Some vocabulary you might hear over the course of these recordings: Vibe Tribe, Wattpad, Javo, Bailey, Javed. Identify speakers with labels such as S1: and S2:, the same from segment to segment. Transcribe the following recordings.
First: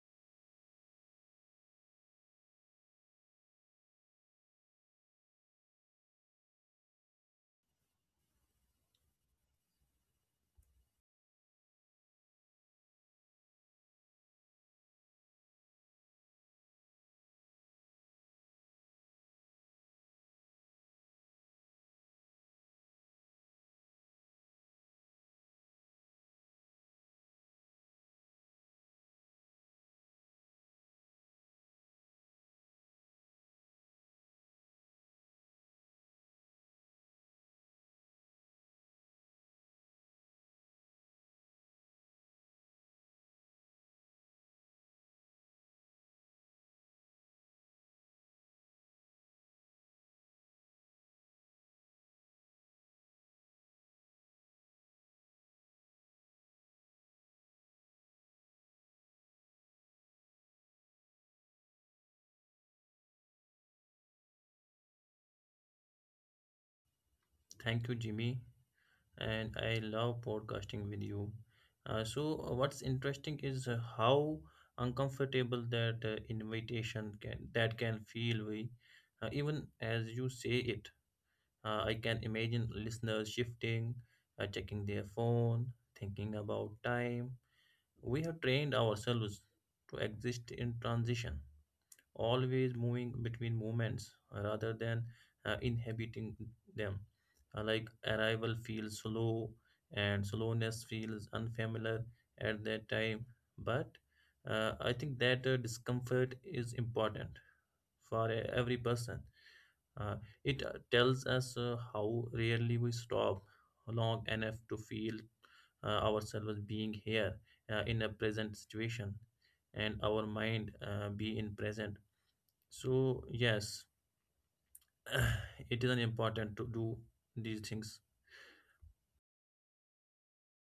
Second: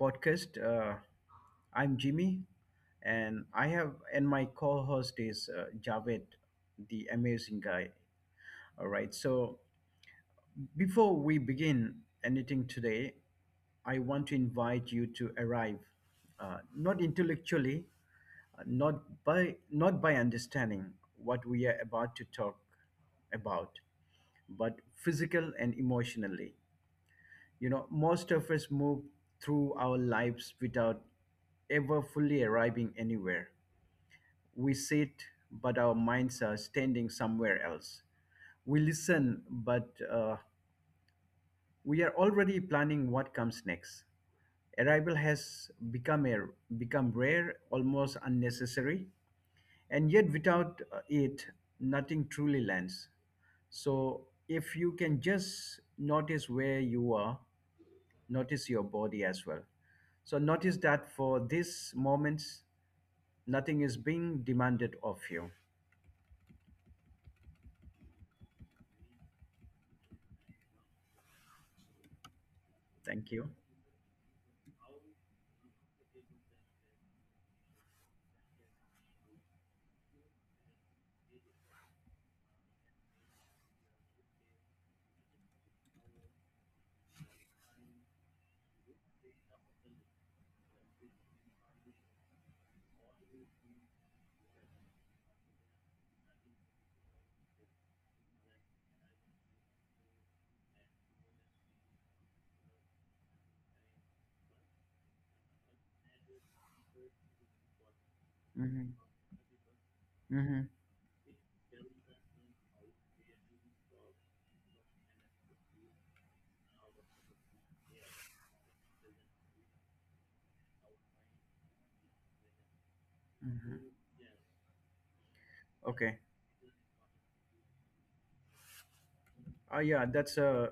S1: podcast. I'm Jimmy, and my co host is Javed, the amazing guy. All right. So, before we begin anything today, I want to invite you to arrive, not intellectually, not by not by understanding what we are about to talk about, but physical and emotionally. You know, most of us move through our lives without ever fully arriving anywhere. We sit, but our minds are standing somewhere else. We listen, but we are already planning what comes next. Arrival has become a, become rare, almost unnecessary, and yet without it, nothing truly lands. So if you can just notice where you are, notice your body as well. So notice that for these moments, nothing is being demanded of you.
S2: Thank you, Jimmy. And I love podcasting with you. What's
S1: Thank you.
S2: interesting is how uncomfortable that invitation can feel. Even as you say it, I can imagine listeners shifting, checking their phone, thinking about time. We have trained ourselves to exist in transition, always moving between moments, rather than inhabiting them. Like arrival feels slow and slowness feels unfamiliar at that time. But I think that discomfort is important for every
S1: Mm-hmm.
S2: person. Uh,
S1: Mm-hmm.
S2: it tells us how rarely we stop long enough to feel ourselves being here in a present situation, and our mind be in present. So, yes,
S1: Mm-hmm.
S2: it is an
S1: Okay.
S2: important to do these things.
S1: Oh, yeah, that's a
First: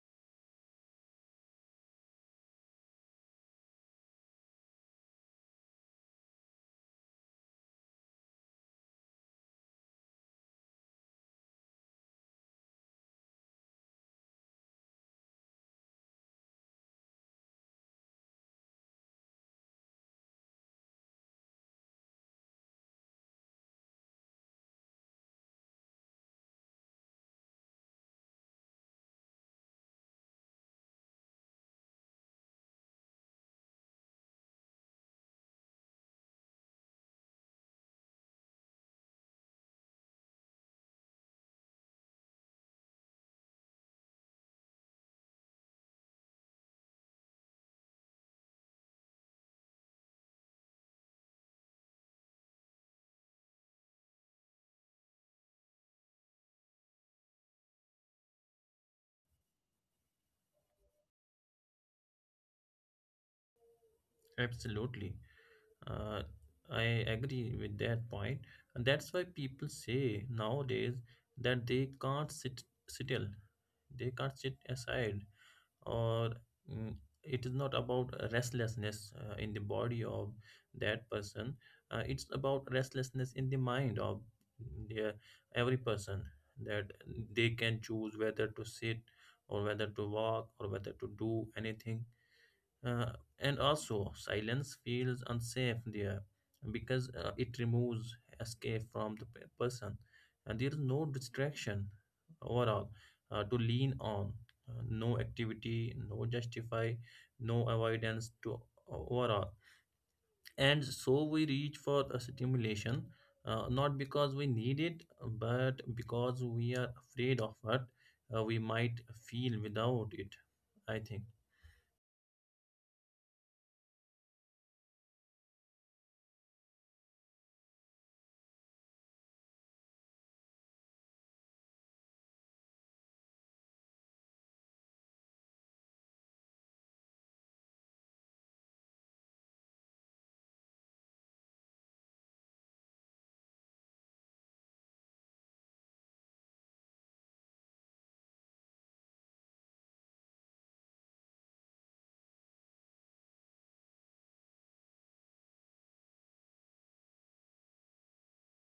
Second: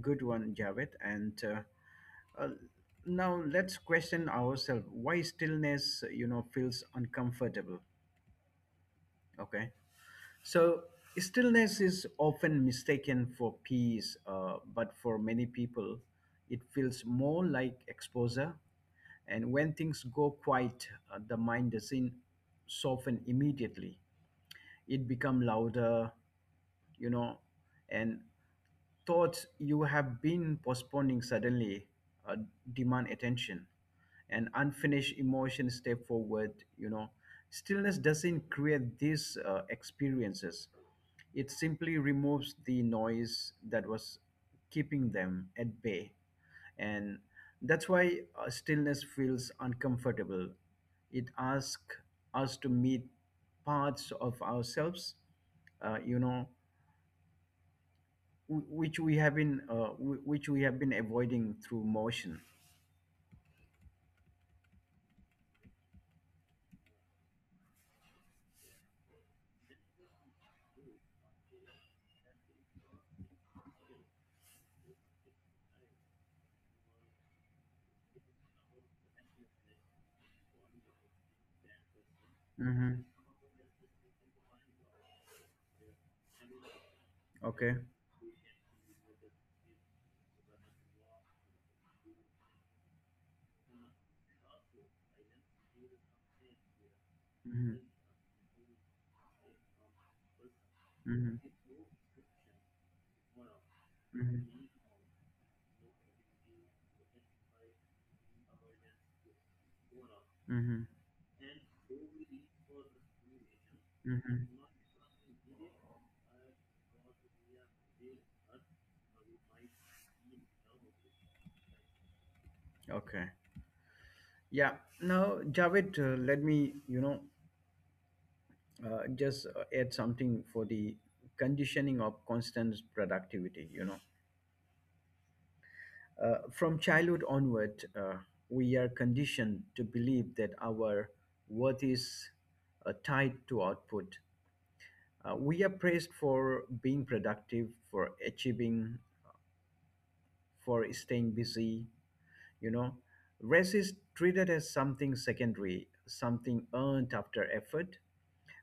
S1: good one, Javed. And Now let's question ourselves why stillness, you know, feels uncomfortable. Okay. So, stillness is often mistaken for peace, but for many people, it feels more like exposure. And when things go quiet, the mind doesn't soften immediately. It becomes louder, you know, and thoughts you have been postponing suddenly uh, demand attention, and unfinished emotions step forward. You know, stillness doesn't create these experiences. It simply removes the noise that was keeping them at bay. And that's why stillness feels uncomfortable. It asks us to meet parts of ourselves, uh, you know, wh- which we have been wh- which we have been avoiding through motion.
S2: Absolutely. Uh, I agree with that point. And that's why people say nowadays that they can't sit still, they can't sit aside. Or mm, it is not about restlessness in the body of that person. It's about
S1: Mm-hmm.
S2: restlessness in the mind of the, every person, that they
S1: Okay.
S2: can choose whether to sit or whether to walk or whether to do anything. uh, and also, silence feels unsafe there because it
S1: Mm-hmm.
S2: removes escape from the person. And there is no
S1: Mm-hmm.
S2: distraction overall to lean on,
S1: Mm-hmm.
S2: no activity, no justify, no avoidance to overall.
S1: Mm-hmm.
S2: And so we reach for a stimulation, not because
S1: Mm-hmm.
S2: we need it, but because we are afraid of what we might feel without it. I think.
S1: Okay. Yeah. Now, Javed, let me, you know, just add something for the conditioning of constant productivity. You know, from childhood onward, we are conditioned to believe that our worth is tied to output. We are praised for being productive, for achieving, for staying busy, you know. Rest is treated as something secondary, something earned after effort.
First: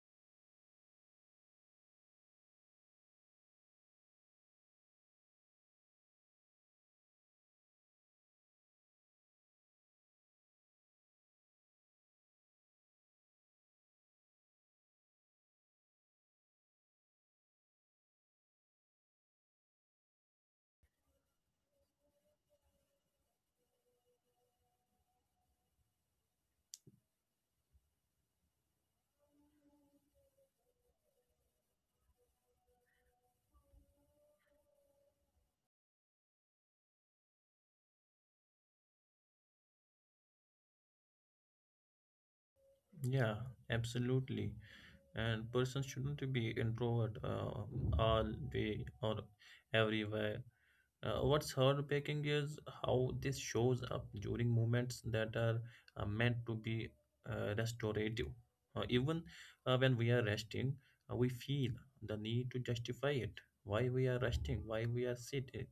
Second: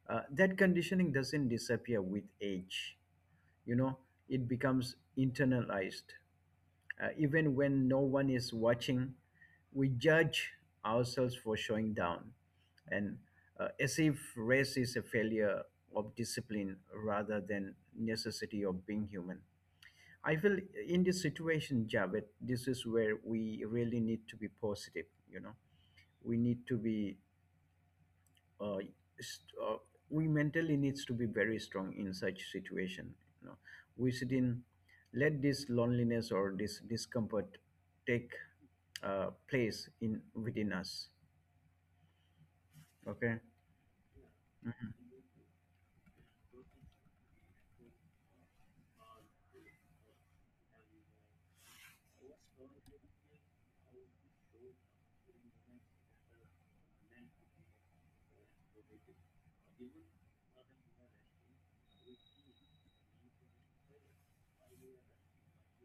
S1: That conditioning doesn't disappear with age, you know. It becomes internalized. Even when no one is watching, we judge ourselves for showing down, and as if race is a failure of discipline rather than necessity of being human. I feel in this situation, Javed, this is where we really need to be positive, you know. We need to be uh, st- uh, we mentally needs to be very strong in such situation, you know. We shouldn't let this loneliness or this discomfort take place in within us.
S2: Yeah,
S1: Okay.
S2: absolutely. And person shouldn't be introvert all day or everywhere. What's heartbreaking is how this shows up during moments that are meant to be restorative. Even when we are resting, we feel the need to justify it. Why we are resting? Why we are sitting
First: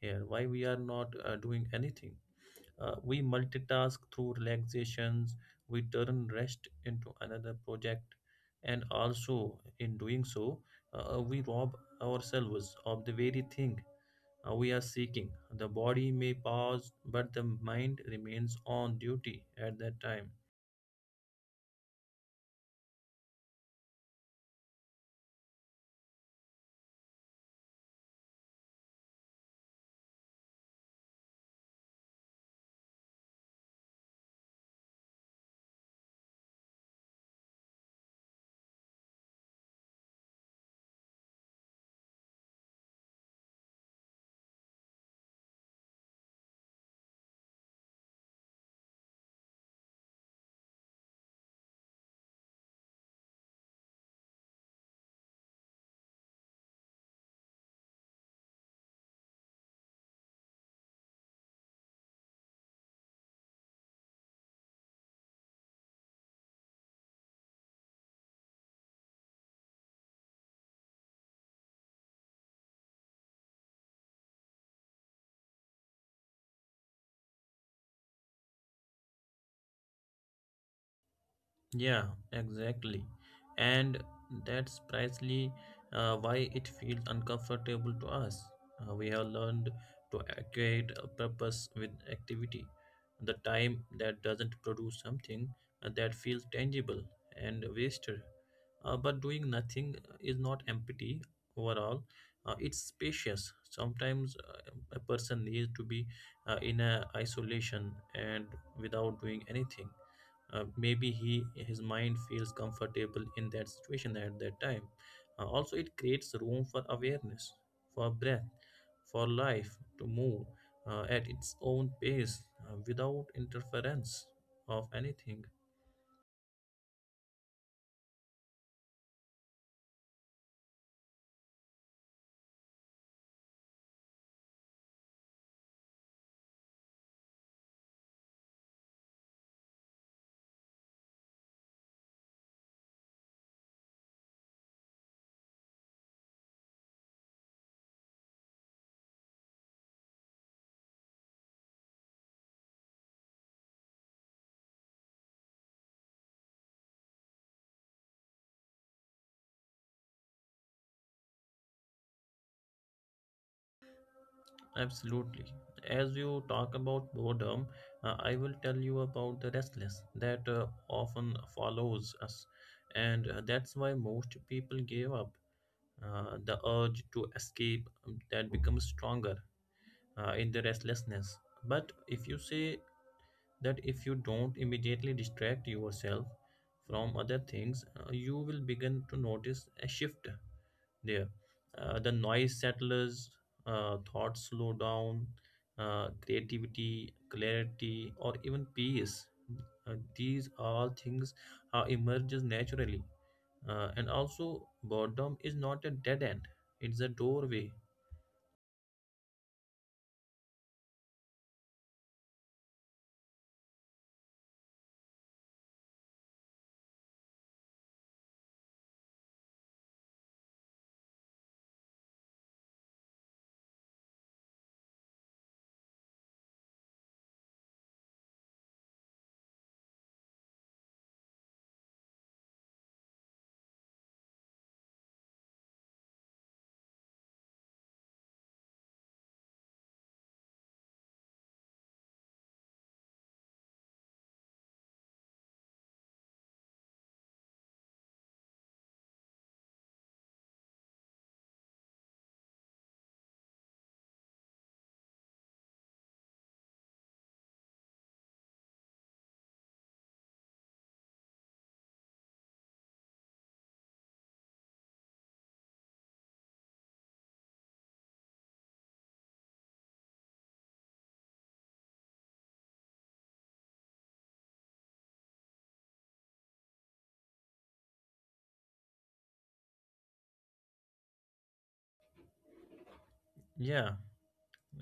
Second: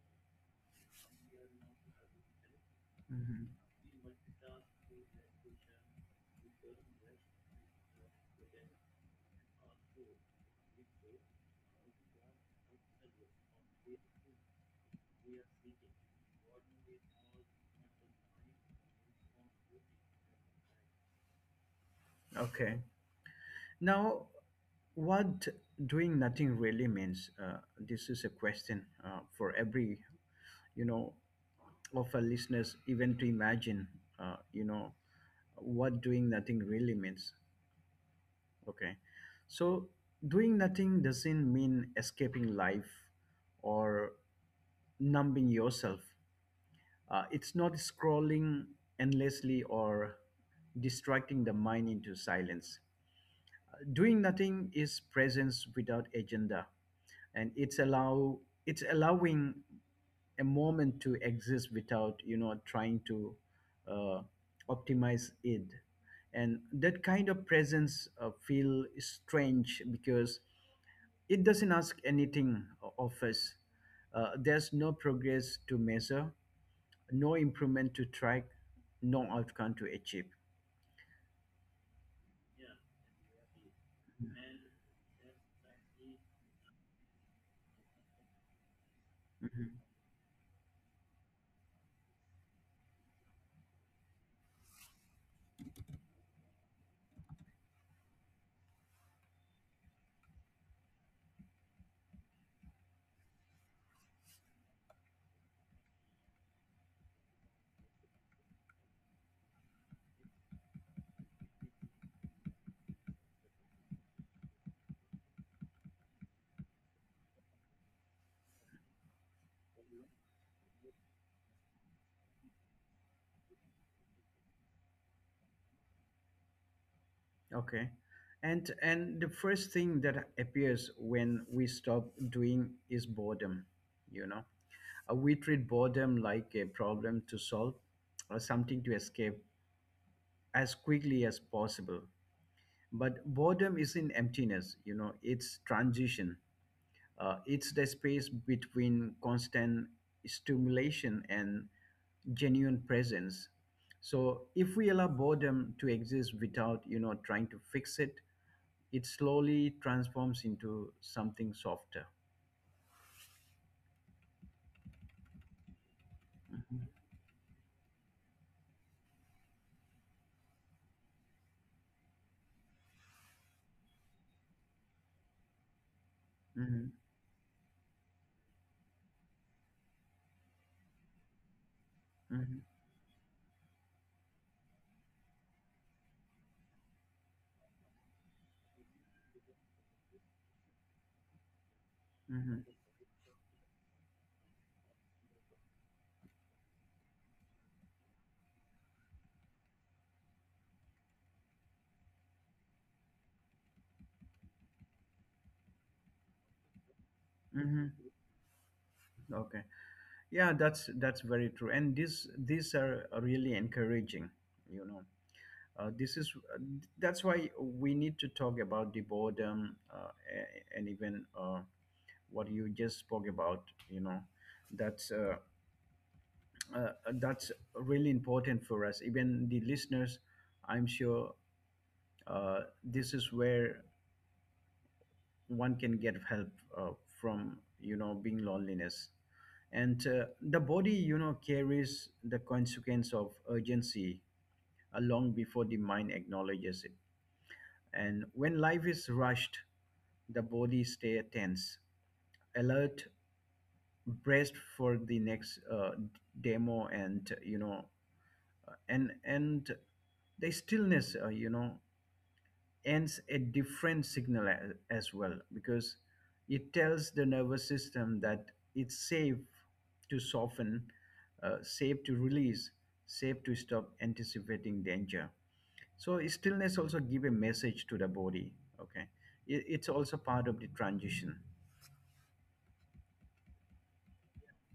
S2: here? Why we are not doing anything? We
S1: Hmm.
S2: multitask through relaxations, we turn rest into another project, and also in doing so, we rob ourselves of the very thing we are seeking. The body may pause, but the mind remains on duty at that time.
S1: Okay. Now, what doing nothing really means this is a question, for every, you know, of our listeners, even to imagine, uh, you know what doing nothing really means. Okay. So doing nothing doesn't mean escaping life or numbing yourself. It's not scrolling endlessly or distracting the mind into silence. Doing nothing is presence without agenda, and it's allowing a moment to exist without, you know, trying to uh, optimize it. And that kind of presence feel strange because it doesn't ask anything of us. There's no progress to measure, no improvement to track, no outcome to achieve.
S2: Yeah, exactly. And that's precisely why it feels uncomfortable to us. We have learned to equate a purpose with activity. The time that doesn't produce something that feels tangible and wasted. But doing nothing is not empty overall. It's spacious. Sometimes a person needs to be in a isolation and without doing anything, maybe he his mind feels comfortable in that situation at that time. Also it creates room for awareness, for breath, for life to move at its own pace without interference of anything.
S1: Okay. And the first thing that appears when we stop doing is boredom, you know. We treat boredom like a problem to solve or something to escape as quickly as possible. But boredom isn't emptiness, you know, it's transition. It's the space between constant stimulation and genuine presence. So if we allow boredom to exist without, you know, trying to fix it, it slowly transforms into something softer.
S2: Absolutely. As you talk
S1: Mhm,
S2: about boredom, I will tell you about the restless that often follows us, and that's why most people give up. The
S1: mhm,
S2: urge to escape that becomes stronger in the restlessness. But if you
S1: mhm,
S2: say that if you don't immediately distract yourself from other things, you will begin to notice a shift there. The noise
S1: mhm,
S2: settles, thoughts slow down, creativity, clarity, or even peace. These all things emerges naturally. And also, boredom is not a dead end; it's a doorway.
S1: mhm. Okay. Yeah, that's very true. And this, these are really encouraging, you know. This is that's why we need to talk about the boredom, a- and even what you just spoke about, you know. That's uh, that's really important for us. Even the listeners, I'm sure, this is where one can get help, uh, from, you know, being loneliness. And the body, you know, carries the consequence of urgency long before the mind acknowledges it. And when life is rushed, the body stay tense, alert, braced for the next demo. And, you know, and the stillness, ends a different signal as well, because it tells the nervous system that it's safe to soften, safe to release, safe to stop anticipating danger. So stillness also give a message to the body. Okay, it's also part of the transition.
S2: Yeah,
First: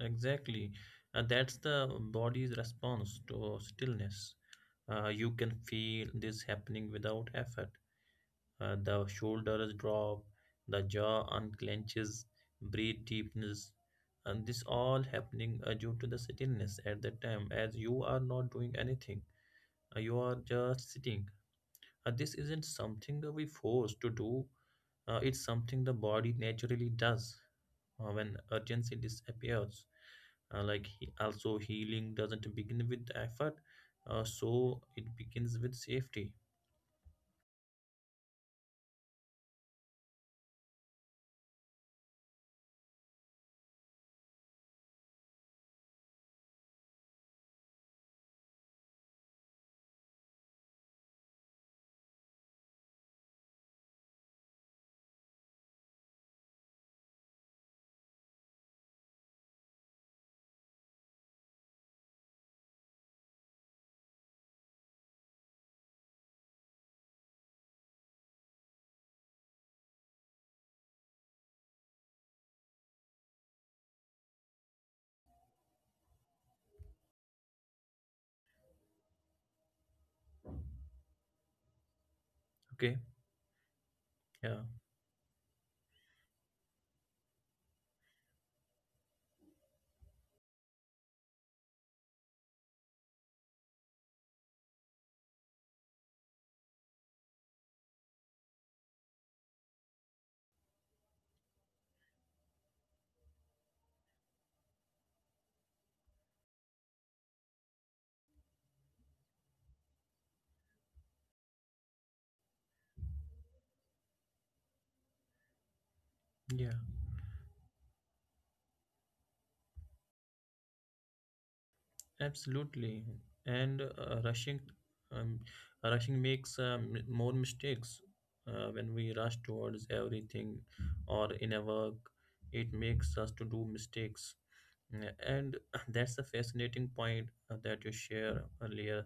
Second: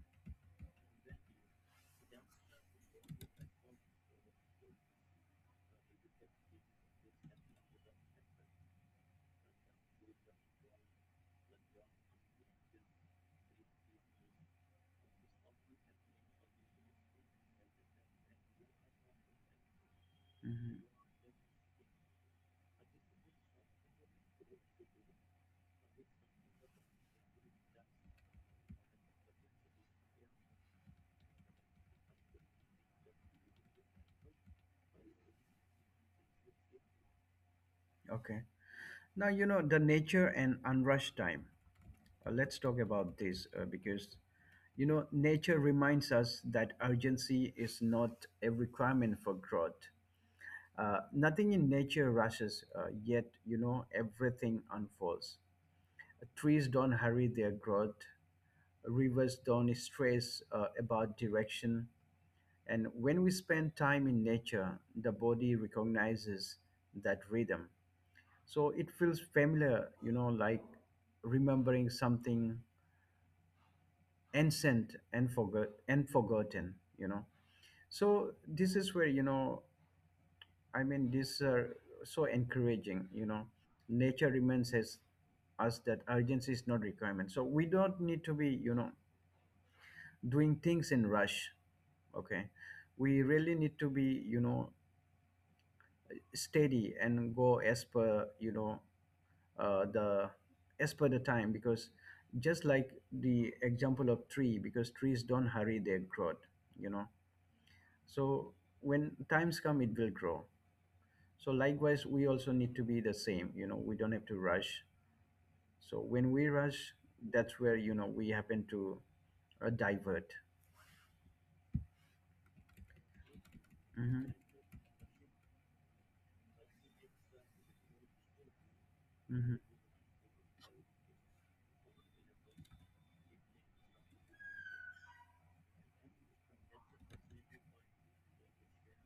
S2: exactly. That's the body's response to stillness. You can feel this happening without effort. The shoulders drop, the jaw unclenches, breathe deepness, and this all happening due to the stillness at that time, as you are not doing anything. You are
S1: Mhm.
S2: just sitting. This isn't something that we force to do. It's something the body naturally does when urgency disappears. Also, healing doesn't begin with effort, so it begins with safety.
S1: Okay. Now, you know, the nature and unrushed time. Let's talk about this because, you know, nature reminds us that urgency is not a requirement for growth. Nothing in nature rushes, yet, you know, everything unfolds. Trees don't hurry their growth, rivers don't stress about direction. And when we spend time in nature, the body recognizes that rhythm. So it feels familiar, you know, like remembering something ancient and forgotten, you know. So this is where, you know, I mean, this are so
S2: Okay.
S1: encouraging, you know. Nature
S2: Yeah.
S1: reminds us that urgency is not requirement, so we don't need to be, you know, doing things in rush. Okay, we really need to be, you know, steady and go as per, you know, the as per the time, because just like the example of tree, because trees don't hurry their growth, you know. So when times come, it will grow. So likewise, we also need to be the same, you know, we don't have to rush. So when we
S2: Yeah.
S1: rush, that's where, you know, we happen to divert.
S2: Absolutely. And
S1: Mm-hmm,
S2: rushing, um, rushing makes more mistakes. When we rush
S1: mm-hmm,
S2: towards everything or in a work, it makes us to do mistakes. Yeah. And that's a fascinating point that you share earlier,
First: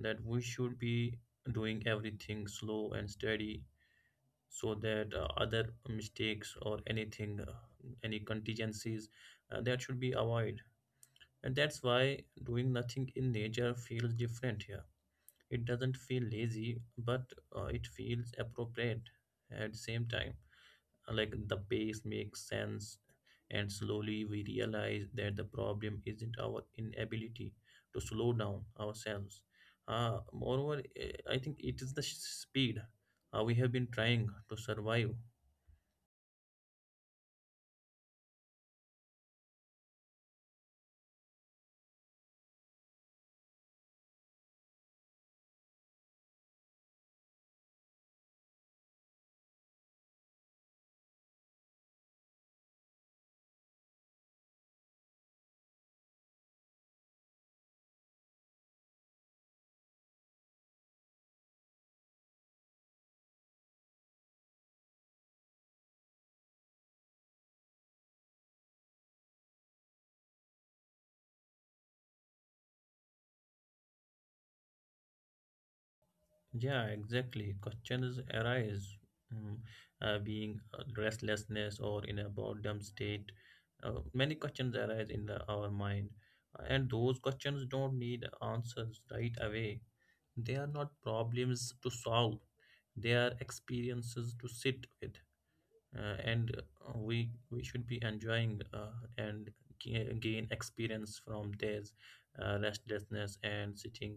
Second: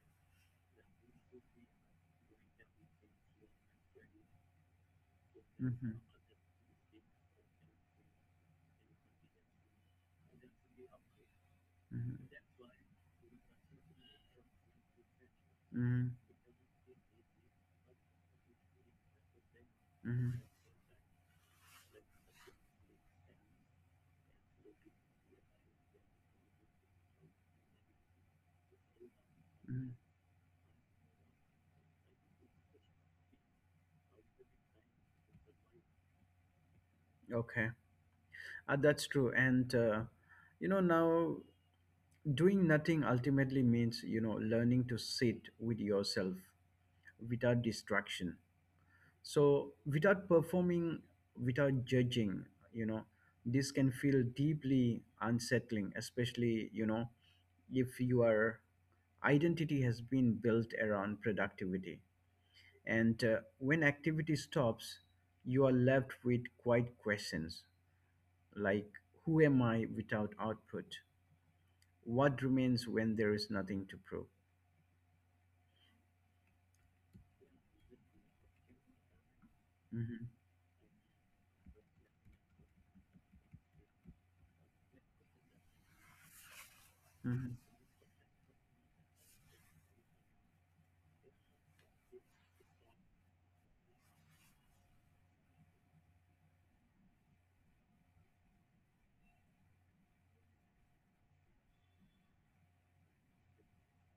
S2: that we should be doing everything slow and steady so that other
S1: mm-hmm,
S2: mistakes or anything, any contingencies, that should be avoided. And that's why doing nothing in nature feels different here. It doesn't
S1: mm-hmm,
S2: feel lazy, but it feels appropriate at the same
S1: mm-hmm,
S2: time. Like the pace makes sense, and slowly we realize that the problem isn't our inability to slow down ourselves.
S1: mm-hmm.
S2: Moreover, I think it is the speed we have been trying to survive.
S1: Okay. That's true. And, now, doing nothing ultimately means, you know, learning to sit with yourself without distraction, so without performing, without judging, you know. This can feel deeply unsettling, especially, you know, if your identity has been built around productivity. And when activity stops, you are left with quite questions, like, who am I without output? What remains when there is nothing to prove?
S2: Yeah, exactly, questions arise. mm,
S1: Mhm,
S2: Being restlessness or in a boredom state, many questions arise in our mind, and those
S1: mhm,
S2: questions don't need answers right away. They are not problems to solve, they are experiences to sit with. And We should be enjoying and gain experience from these restlessness and sitting.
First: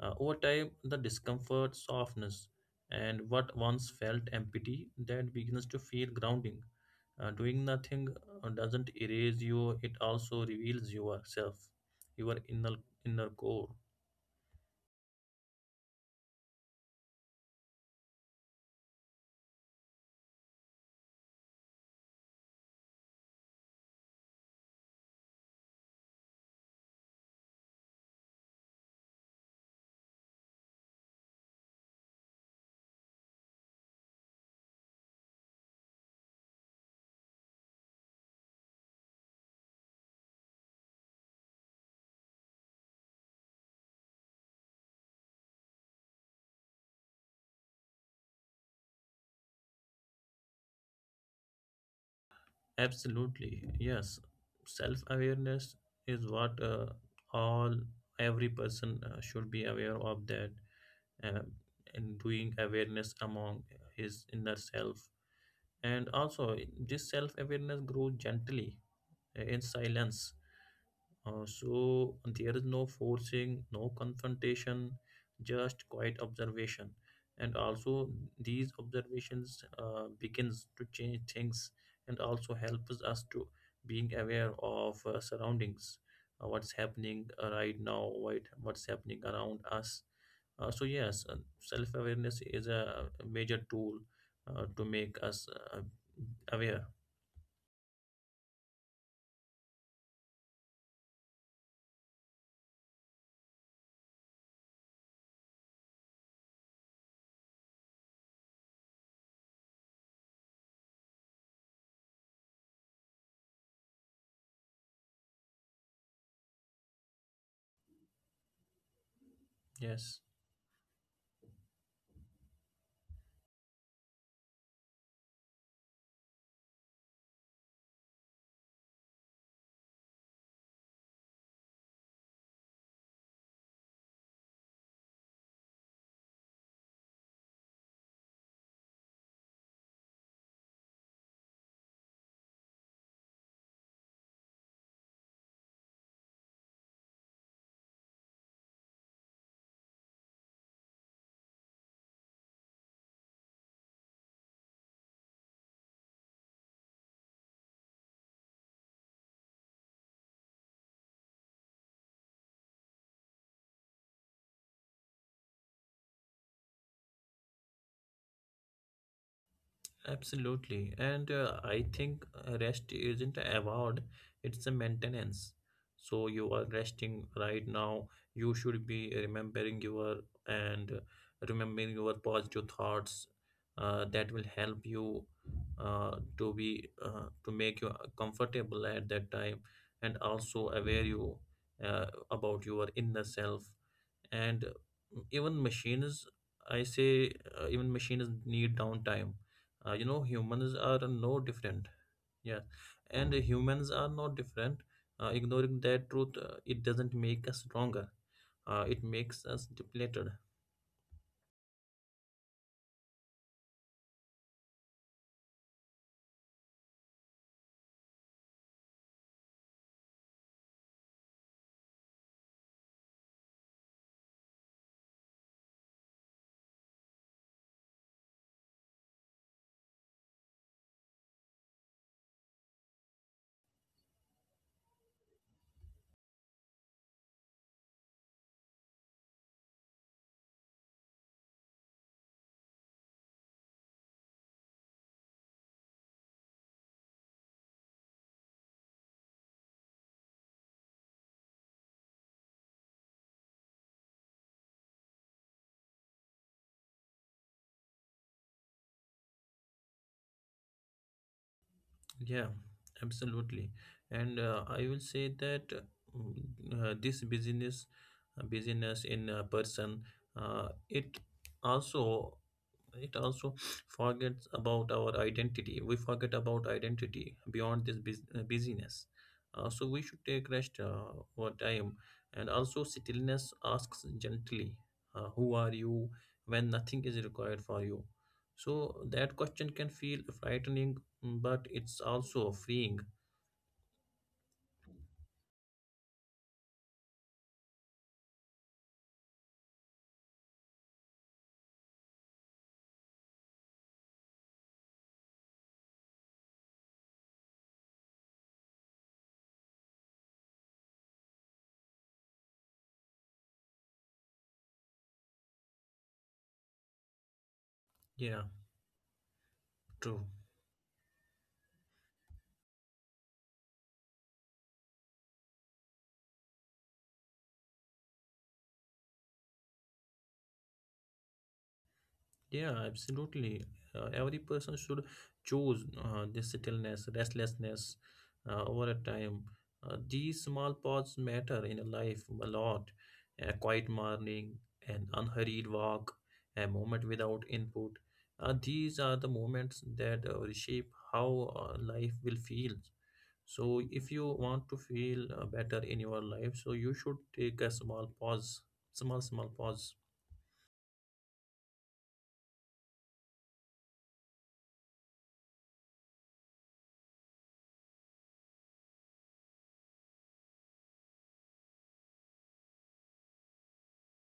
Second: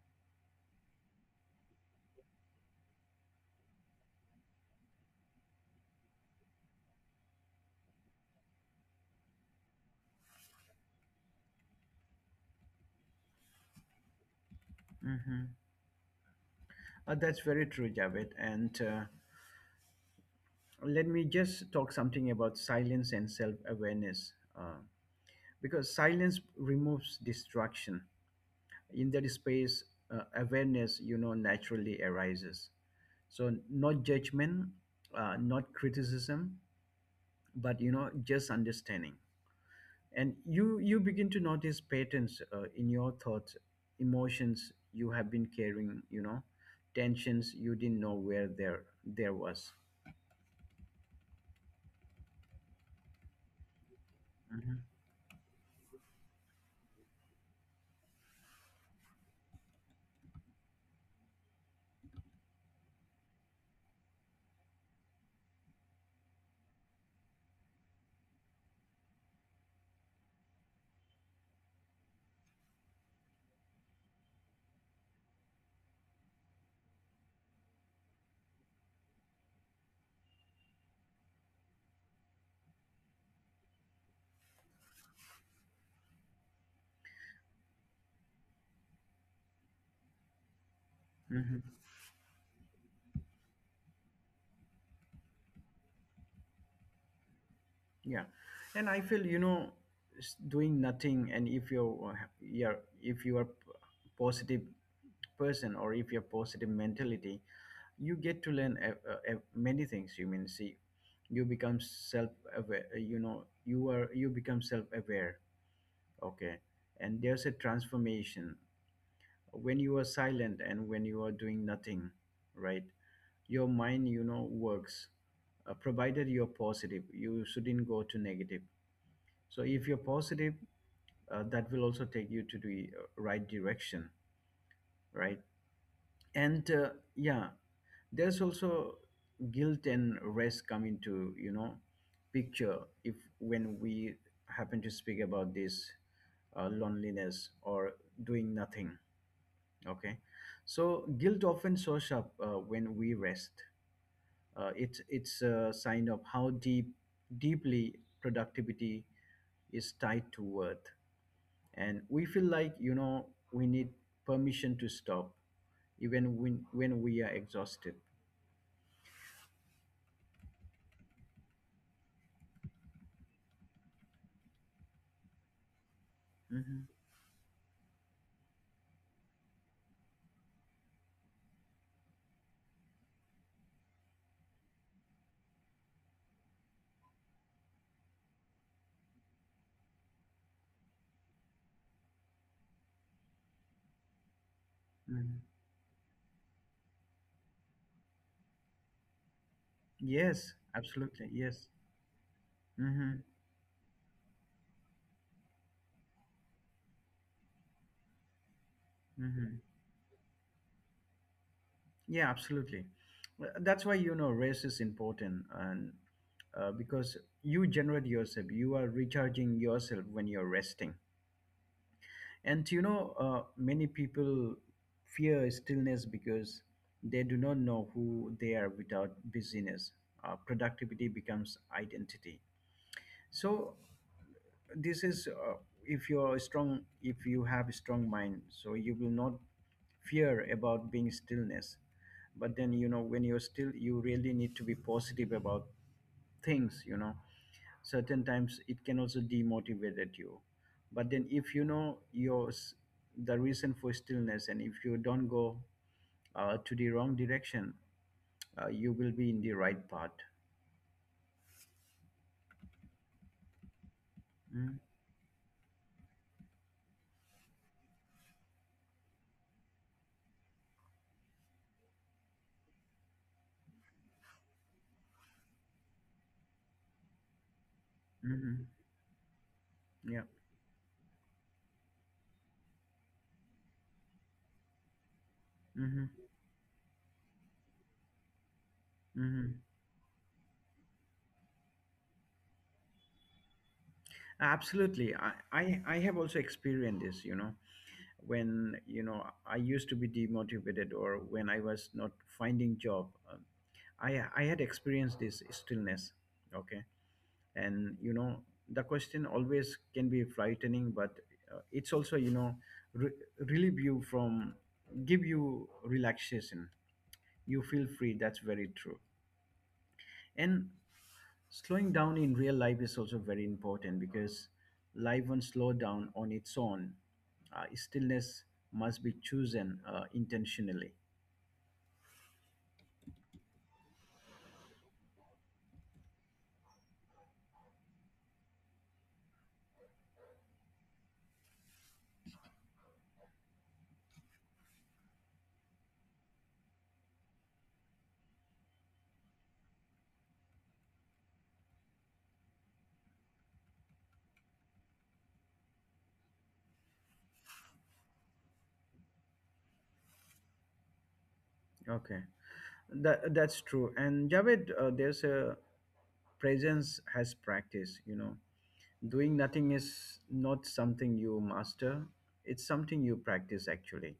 S2: Over time, the discomfort softness, and what once felt empty that begins to feel grounding. Doing nothing doesn't erase you; it also reveals yourself, your inner core.
S1: mhm. That's very true, Javed. And let me just talk something about silence and self-awareness, because silence removes distraction. In that space, awareness, you know, naturally arises. So not judgment, not criticism, but, you know, just understanding. And you begin to notice patterns, in your thoughts, emotions you have been carrying, you know, tensions you didn't know where there was.
S2: Absolutely, yes.
S1: Mhm,
S2: Self awareness is what all every person should be aware of, that um, and doing awareness among his inner self. And also, this self awareness grows gently in silence, so there is no forcing, no confrontation, just quiet observation. And also these observations begins to change things and also helps us to being aware of surroundings, what's happening right now, what's happening around us. So yes,
S1: mhm.
S2: self-awareness is a major tool to make us aware.
S1: Yeah, and I feel, you know, doing nothing, and if you're yeah, if you are positive person, or if you're positive mentality, you get to learn many things you mean see. You become self-aware, you know, you become self-aware. Okay. And there's a transformation when you are
S2: Yes.
S1: silent and when you are doing nothing, right? Your mind, you know, works, provided you're positive. You shouldn't go to negative. So if you're positive, that will also take you to the right direction, right? And yeah, there's also guilt and rest come into, you know, picture if when we happen to speak about this, loneliness or doing nothing. Okay, so guilt often shows up when we rest. It's a sign of how deeply productivity is tied to worth, and we feel like, you know, we need permission to stop, even when we are exhausted.
S2: Absolutely. And I think rest isn't a award, it's a maintenance. So you are
S1: Hmm.
S2: resting right now. You should be remembering your, and remembering your positive thoughts that will help you to make you comfortable at that time, and also aware you uh, about your inner self. And
S1: Hmm.
S2: even machines, I say, even machines need downtime. You know,
S1: Yes,
S2: humans are no
S1: absolutely, yes.
S2: different. Yeah.
S1: Hmm.
S2: And humans are not different. Ignoring that truth, it doesn't make us stronger, it makes us
S1: Hmm.
S2: depleted.
S1: Yeah, absolutely. Well, that's why, you know, rest is important. And because you generate yourself, you are recharging yourself when you're resting. And you know, many people fear stillness because they do not know who they are without busyness. Productivity becomes identity. So this is if you have a strong mind, so you will not fear about being stillness. But then, you know, when you're still, you really need to be positive about things, you know. Certain times it can also demotivate you, but then if you know your the reason for stillness, and if you don't go to the wrong direction, you will be in the right path.
S2: Yeah, absolutely. And I
S1: Mm-hmm.
S2: will say that, mm, this busyness in a person, it also It also forgets about our identity. We forget about identity beyond this
S1: Mm-hmm.
S2: busyness. So we should
S1: Yeah.
S2: take rest over time. And also, stillness asks gently, who are
S1: Mm-hmm.
S2: you when nothing is required for you? So that
S1: Mm-hmm.
S2: question can feel frightening, but it's also freeing.
S1: Absolutely. I have also experienced this, you know, when, you know, I used to be demotivated, or when I was not finding job, I had experienced this stillness. Okay. And, you know, the question always can be frightening, but it's also, you know, re- relieve you from, give you relaxation. You feel free. That's
S2: Yeah,
S1: very true.
S2: true.
S1: And slowing down in real life is also very important, because life won't slow down on its own. Stillness must be chosen intentionally.
S2: Yeah, absolutely. Every person should choose this stillness, restlessness over a time. These small pauses matter in a life a lot. A quiet morning, an unhurried walk, a moment without input. These are the moments that reshape how life will feel. So, if you want to feel better in your life, so you should take a small pause, small pause.
S1: Okay, that that's true. And Javed, there's a presence has practice. You know, doing nothing is not something you master. It's something you practice actually.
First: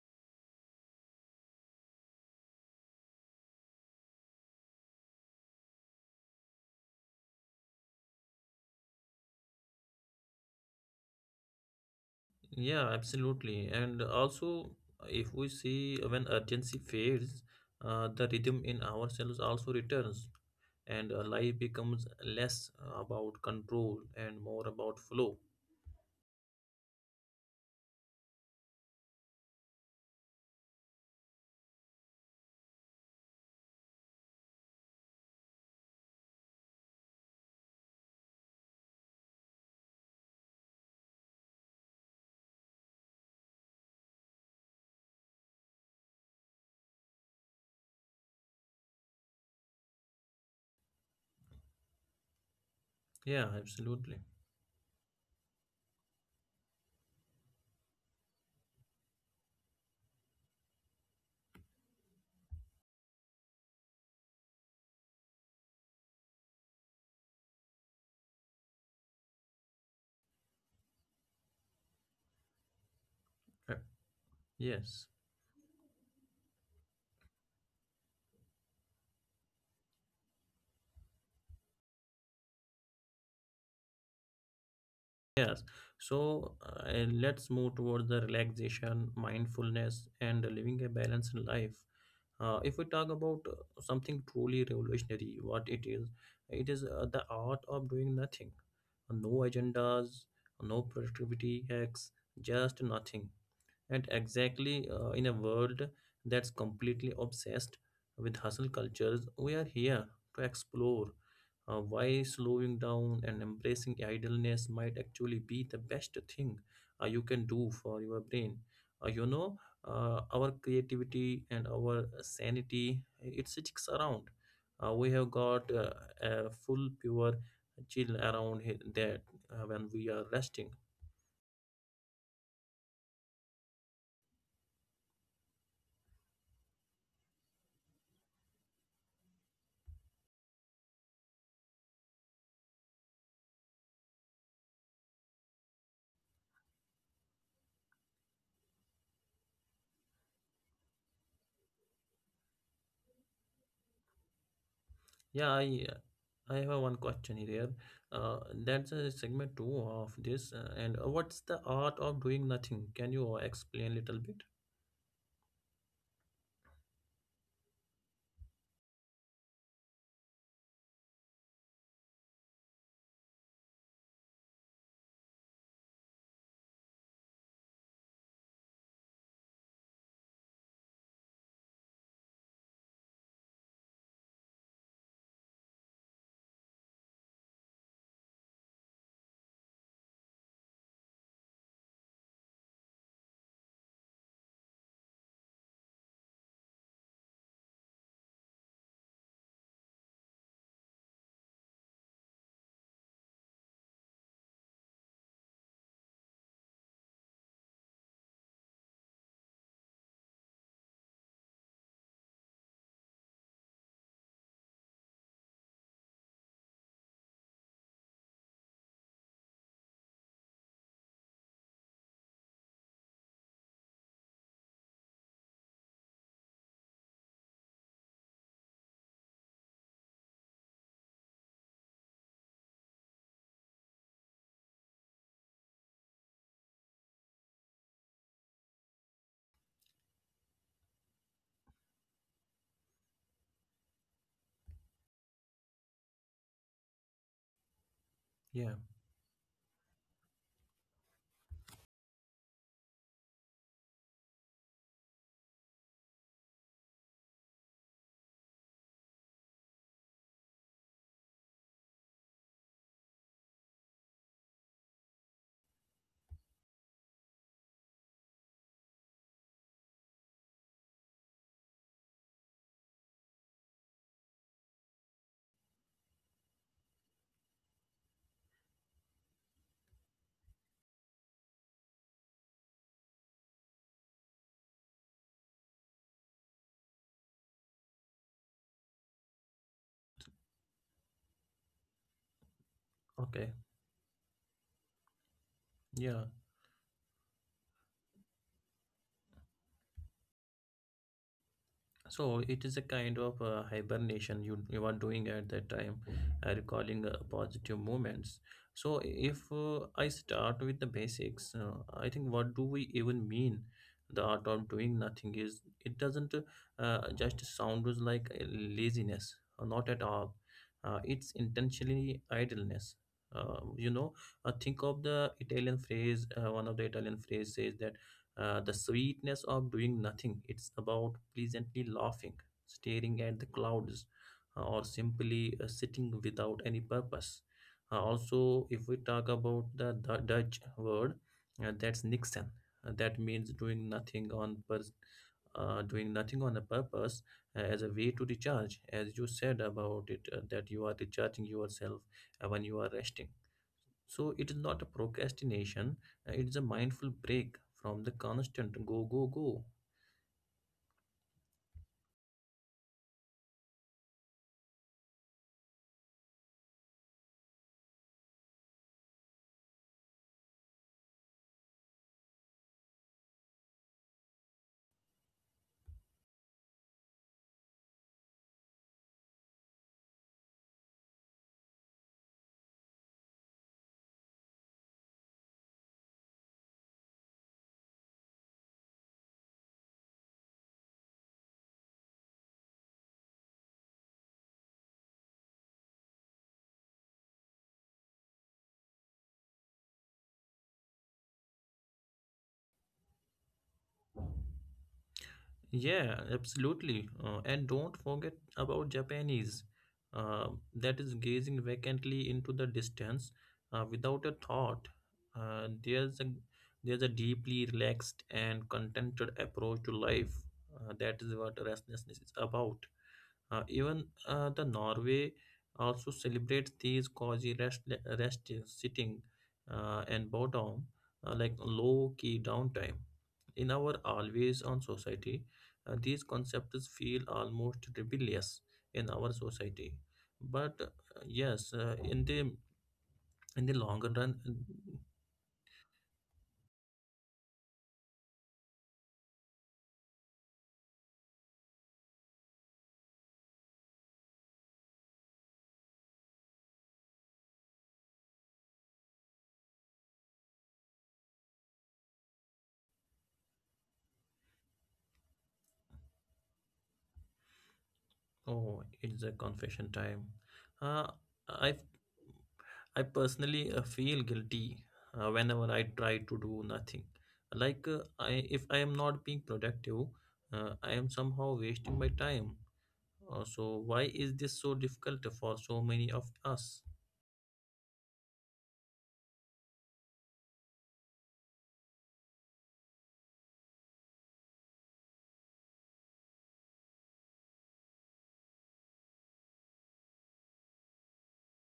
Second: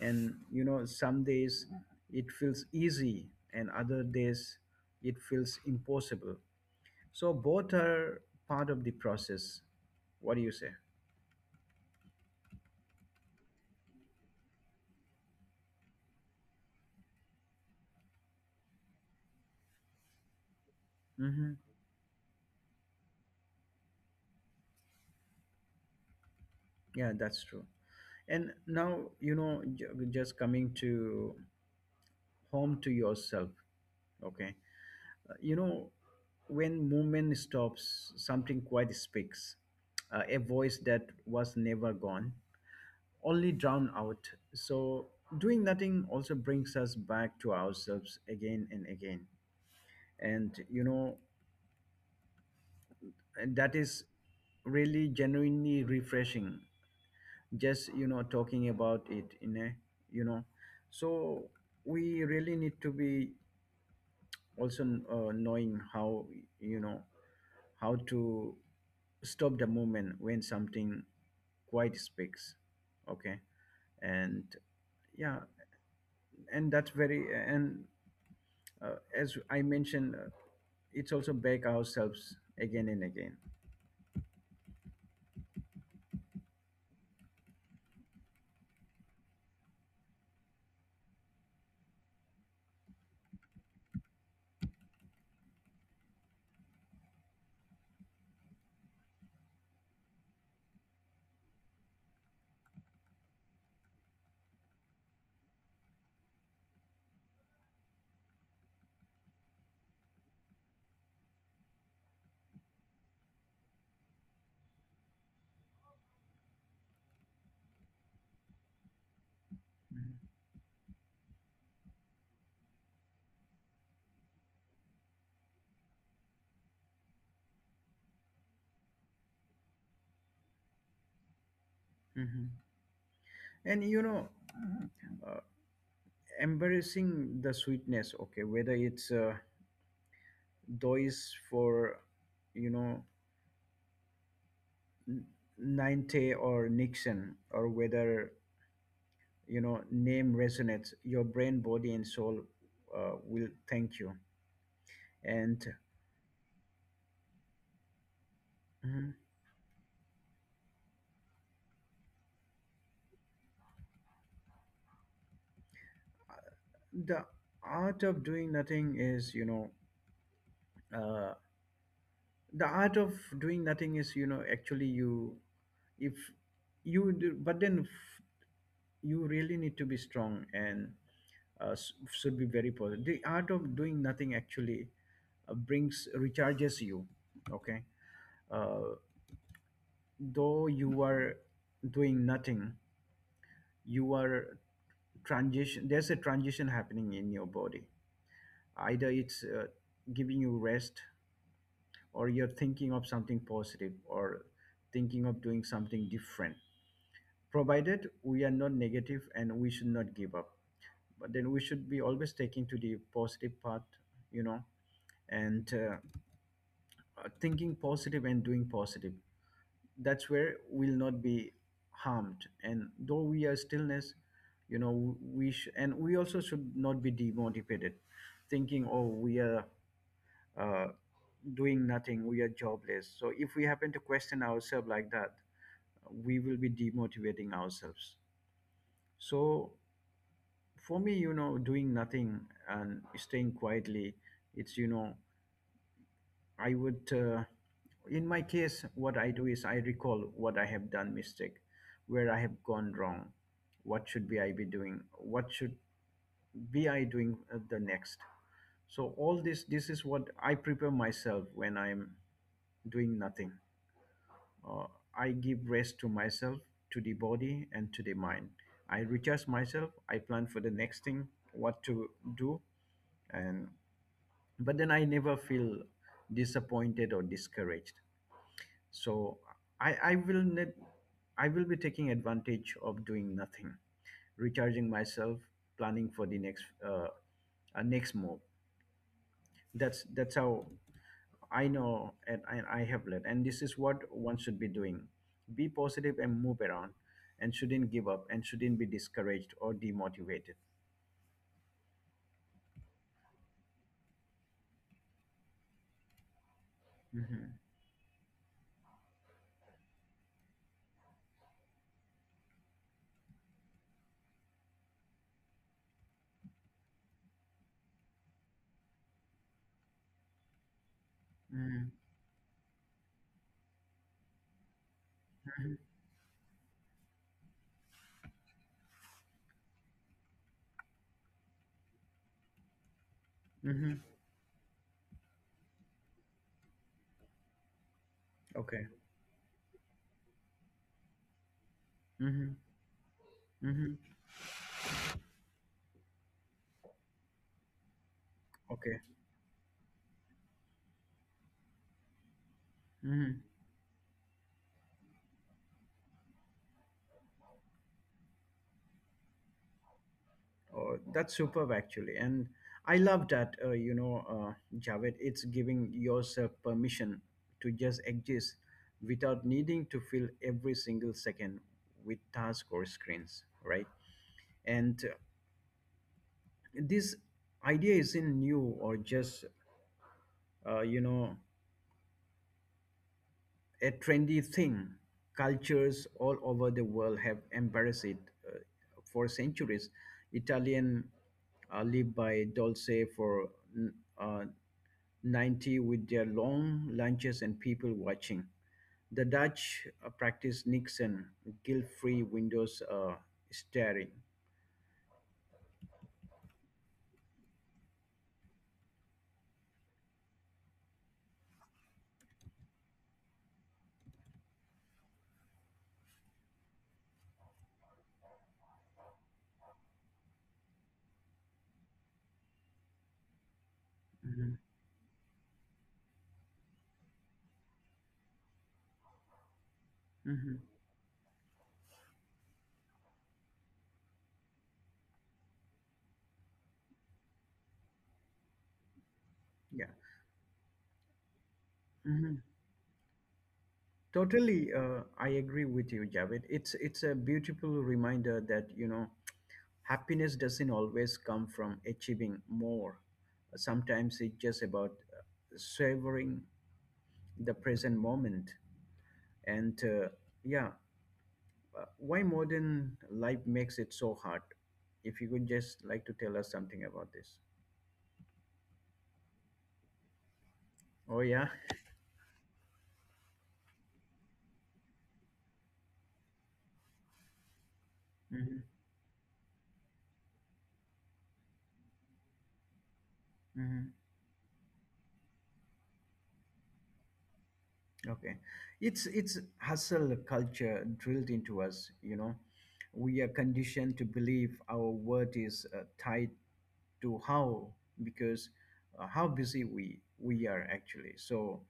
S1: And you know, some days it feels easy, and other days it feels impossible. So both are part of the process. What do you say?
S2: Yeah, absolutely. And also, if we see when urgency fades, the rhythm in ourselves also returns, and
S1: hmm
S2: life becomes less about control and more about flow.
S1: Yeah, that's true. And now, you know, just coming to home to yourself, okay? Uh, you know, when movement stops, something quite speaks, a voice that was never gone, only drowned out. So doing nothing also brings us back to ourselves again and again. And, you know,
S2: Yeah,
S1: and that is
S2: absolutely.
S1: really genuinely refreshing, just talking about it in a, you know so we really need to be also, knowing how, you know how to stop the moment when something quite speaks, okay,
S2: Uh,
S1: and
S2: Yes.
S1: yeah. And that's very, and as I mentioned, it's also back ourselves again and again.
S2: Yes. So let's move towards the relaxation, mindfulness, and living a balanced life. If we talk about something truly revolutionary, what it is the art of doing nothing. No agendas, no productivity hacks, just nothing. And exactly, in a world that's completely obsessed with hustle cultures, we are here to explore why slowing down and embracing idleness might actually be the best thing you can do for your brain. Uh, you know,
S1: Mhm.
S2: our creativity and our sanity, it sticks around. We have got a full, pure chill around that when we are resting.
S1: Mhm. and you know uh, Embracing the sweetness, okay, whether it's dois for, you know N- ninte, or nixon, or whether name resonates, your brain, body and soul will thank you.
S2: Yeah,
S1: And
S2: I have one question here. That's a
S1: mhm,
S2: segment two of this. And What's the art of doing nothing? Can you explain a little bit?
S1: the art of doing nothing is you know uh, the art of doing nothing is, actually, you if you do, but then you really need to be strong and, should be very positive. The art of doing nothing actually brings, recharges you. Okay, uh, though you are doing nothing, you are transition. There's a transition happening in your body. Either it's giving you rest, or you're thinking of something positive, or thinking of doing something different. Provided we are not negative and we should not give up, but then we should be always taking to the positive path. You know, and thinking positive and doing positive, that's where we'll not be harmed, and though we are stillness, and we also should not be demotivated, thinking oh we are uh, doing nothing, we are jobless. So if we happen to question ourselves like that, we will be demotivating ourselves. So for me, doing nothing and staying quietly, it's, I would, in my
S2: Yeah.
S1: case, what I do is I recall what I have done mistake, where I have gone wrong, what should be I be doing, what should be I doing the next. So all this is what I prepare myself when I'm doing nothing. Uh, I give rest to myself, to the body, and to the mind. I recharge myself. I plan for the next thing, what to do, and but then I never feel disappointed or discouraged. So I, I will ne- I will be taking advantage of doing nothing, recharging myself, planning for the next next move. That's how I know, and I have led. And
S2: Okay.
S1: this is what one should be doing: be positive
S2: Yeah.
S1: and move around, and shouldn't give up, and shouldn't be discouraged or demotivated.
S2: So it is a kind of hibernation you are doing at that time, recalling
S1: Mm-hmm.
S2: positive moments. So if I start with the basics, I think what do we even mean? The art of doing nothing is it doesn't just sound as like laziness, not at all. It's
S1: Mm-hmm.
S2: intentionally idleness. Uh, you know, think of the Italian phrase. One of the Italian phrase says that the sweetness of doing nothing. It's about pleasantly laughing, staring at the
S1: Mm-hmm. Mm-hmm.
S2: clouds, or simply sitting without any purpose. Also,
S1: Okay.
S2: if we talk about the Dutch word, that's Nixon.
S1: Mm-hmm.
S2: That means doing
S1: Mm-hmm.
S2: nothing on purpose, doing nothing on a purpose, as a way to recharge
S1: Okay.
S2: as you said about it, that you are recharging yourself when you are
S1: Mm-hmm.
S2: resting, so it is not a procrastination. It is a mindful break from the constant go, go, go.
S1: Oh, that's superb actually, and I love that. Javed, it's giving yourself permission to just exist without needing to fill every single second with tasks or screens, right? And This idea isn't new or just, uh, you know a trendy thing. Cultures all over the world have embraced it uh, for centuries. Italian live by dolce for n- uh, 90 with their long lunches and people watching. The Dutch practice Nixon, guilt-free windows, staring.
S2: Yeah, absolutely. And don't forget about Japanese. Uh, that is gazing vacantly into the distance without a thought. Uh, there's a there's a deeply relaxed and contented approach to life. That is what restlessness is about. Even
S1: Mhm.
S2: the Norway also celebrates these cozy rest, rest sitting, and
S1: Mhm.
S2: bottom, like low key downtime. In our always on society, these concepts feel almost rebellious in our
S1: Yeah.
S2: society. But uh, yes, uh, in
S1: Mm-hmm.
S2: the in the longer run.
S1: Totally, I agree with you, Javed. It's a beautiful reminder that, you know, happiness doesn't always come from achieving more. Sometimes it's just about savoring the present moment. And Yeah, why modern life makes it so hard? If you could just like to tell us something about this.
S2: Oh, it's a confession time. Uh,
S1: Oh yeah.
S2: I I personally feel guilty whenever I try to do nothing. Like, if I am not being productive, I am somehow wasting my time. So
S1: hmm
S2: why is this so difficult for so many of us?
S1: Okay. It's hustle culture drilled into us, you know. We are conditioned to believe our worth is tied to how, because, how busy we are actually. So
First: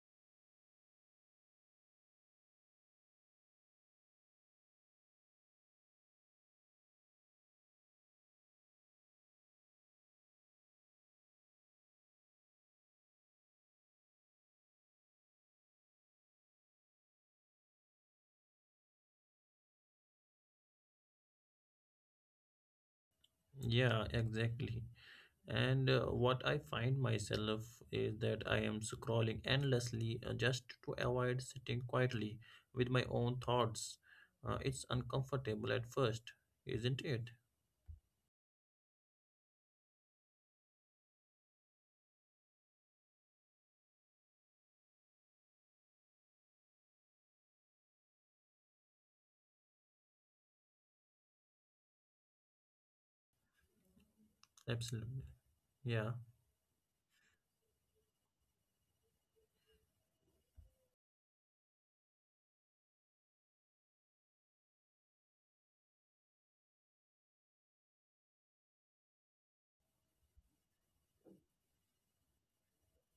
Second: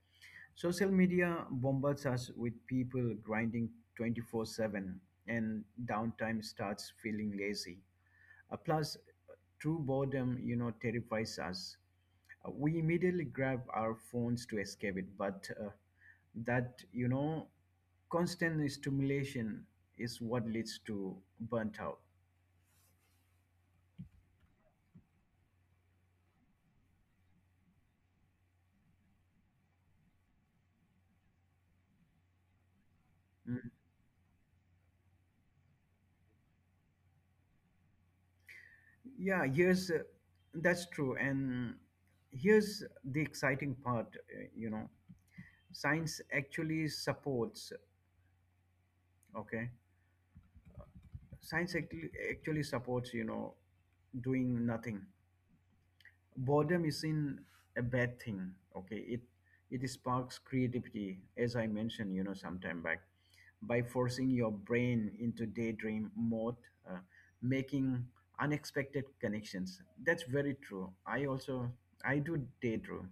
S1: social media bombards us with people grinding 24/7, and downtime starts feeling lazy. Plus true boredom, you know, terrifies us. We immediately grab our phones to escape it, but, that you know constant stimulation is what leads to burnt out.
S2: Yeah, exactly. And what I find myself is that I am scrolling endlessly, just to avoid sitting quietly with my own
S1: Mm.
S2: thoughts. It's uncomfortable at first, isn't it?
S1: yeah here's That's true, and here's the exciting part, science actually supports, okay, science actually supports, doing nothing.
S2: Absolutely. Yeah.
S1: Boredom isn't a bad thing, okay, it sparks creativity, as I mentioned, you know, sometime back, by forcing your brain into daydream mode, uh, making unexpected connections. That's very true, I also, I do daydream.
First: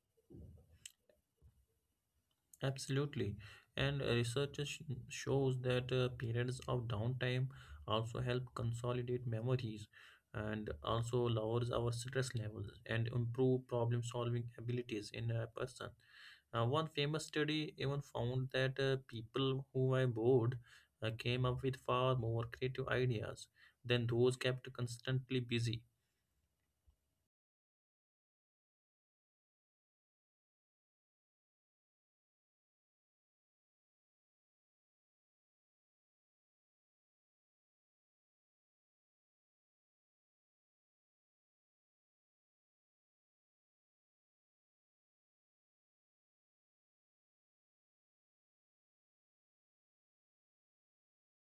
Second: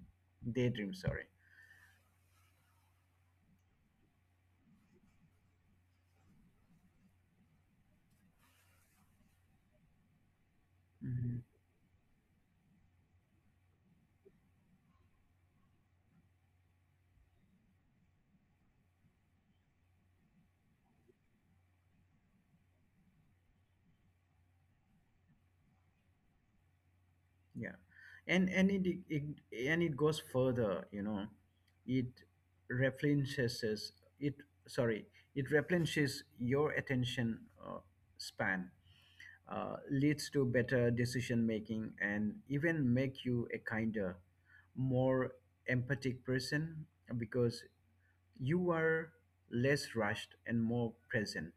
S1: Daydream, sorry.
S2: Absolutely. And research shows that periods of downtime also help consolidate memories and also lowers our stress levels and improve problem solving abilities in a person. One famous study even found that people who were bored came up with far more creative ideas than those kept constantly busy.
S1: Yeah and and it, it and it goes further, you know, it replenishes it sorry it replenishes your attention uh, span, leads to better decision making, and even make you a kinder, more empathic person, because you are less rushed and more present.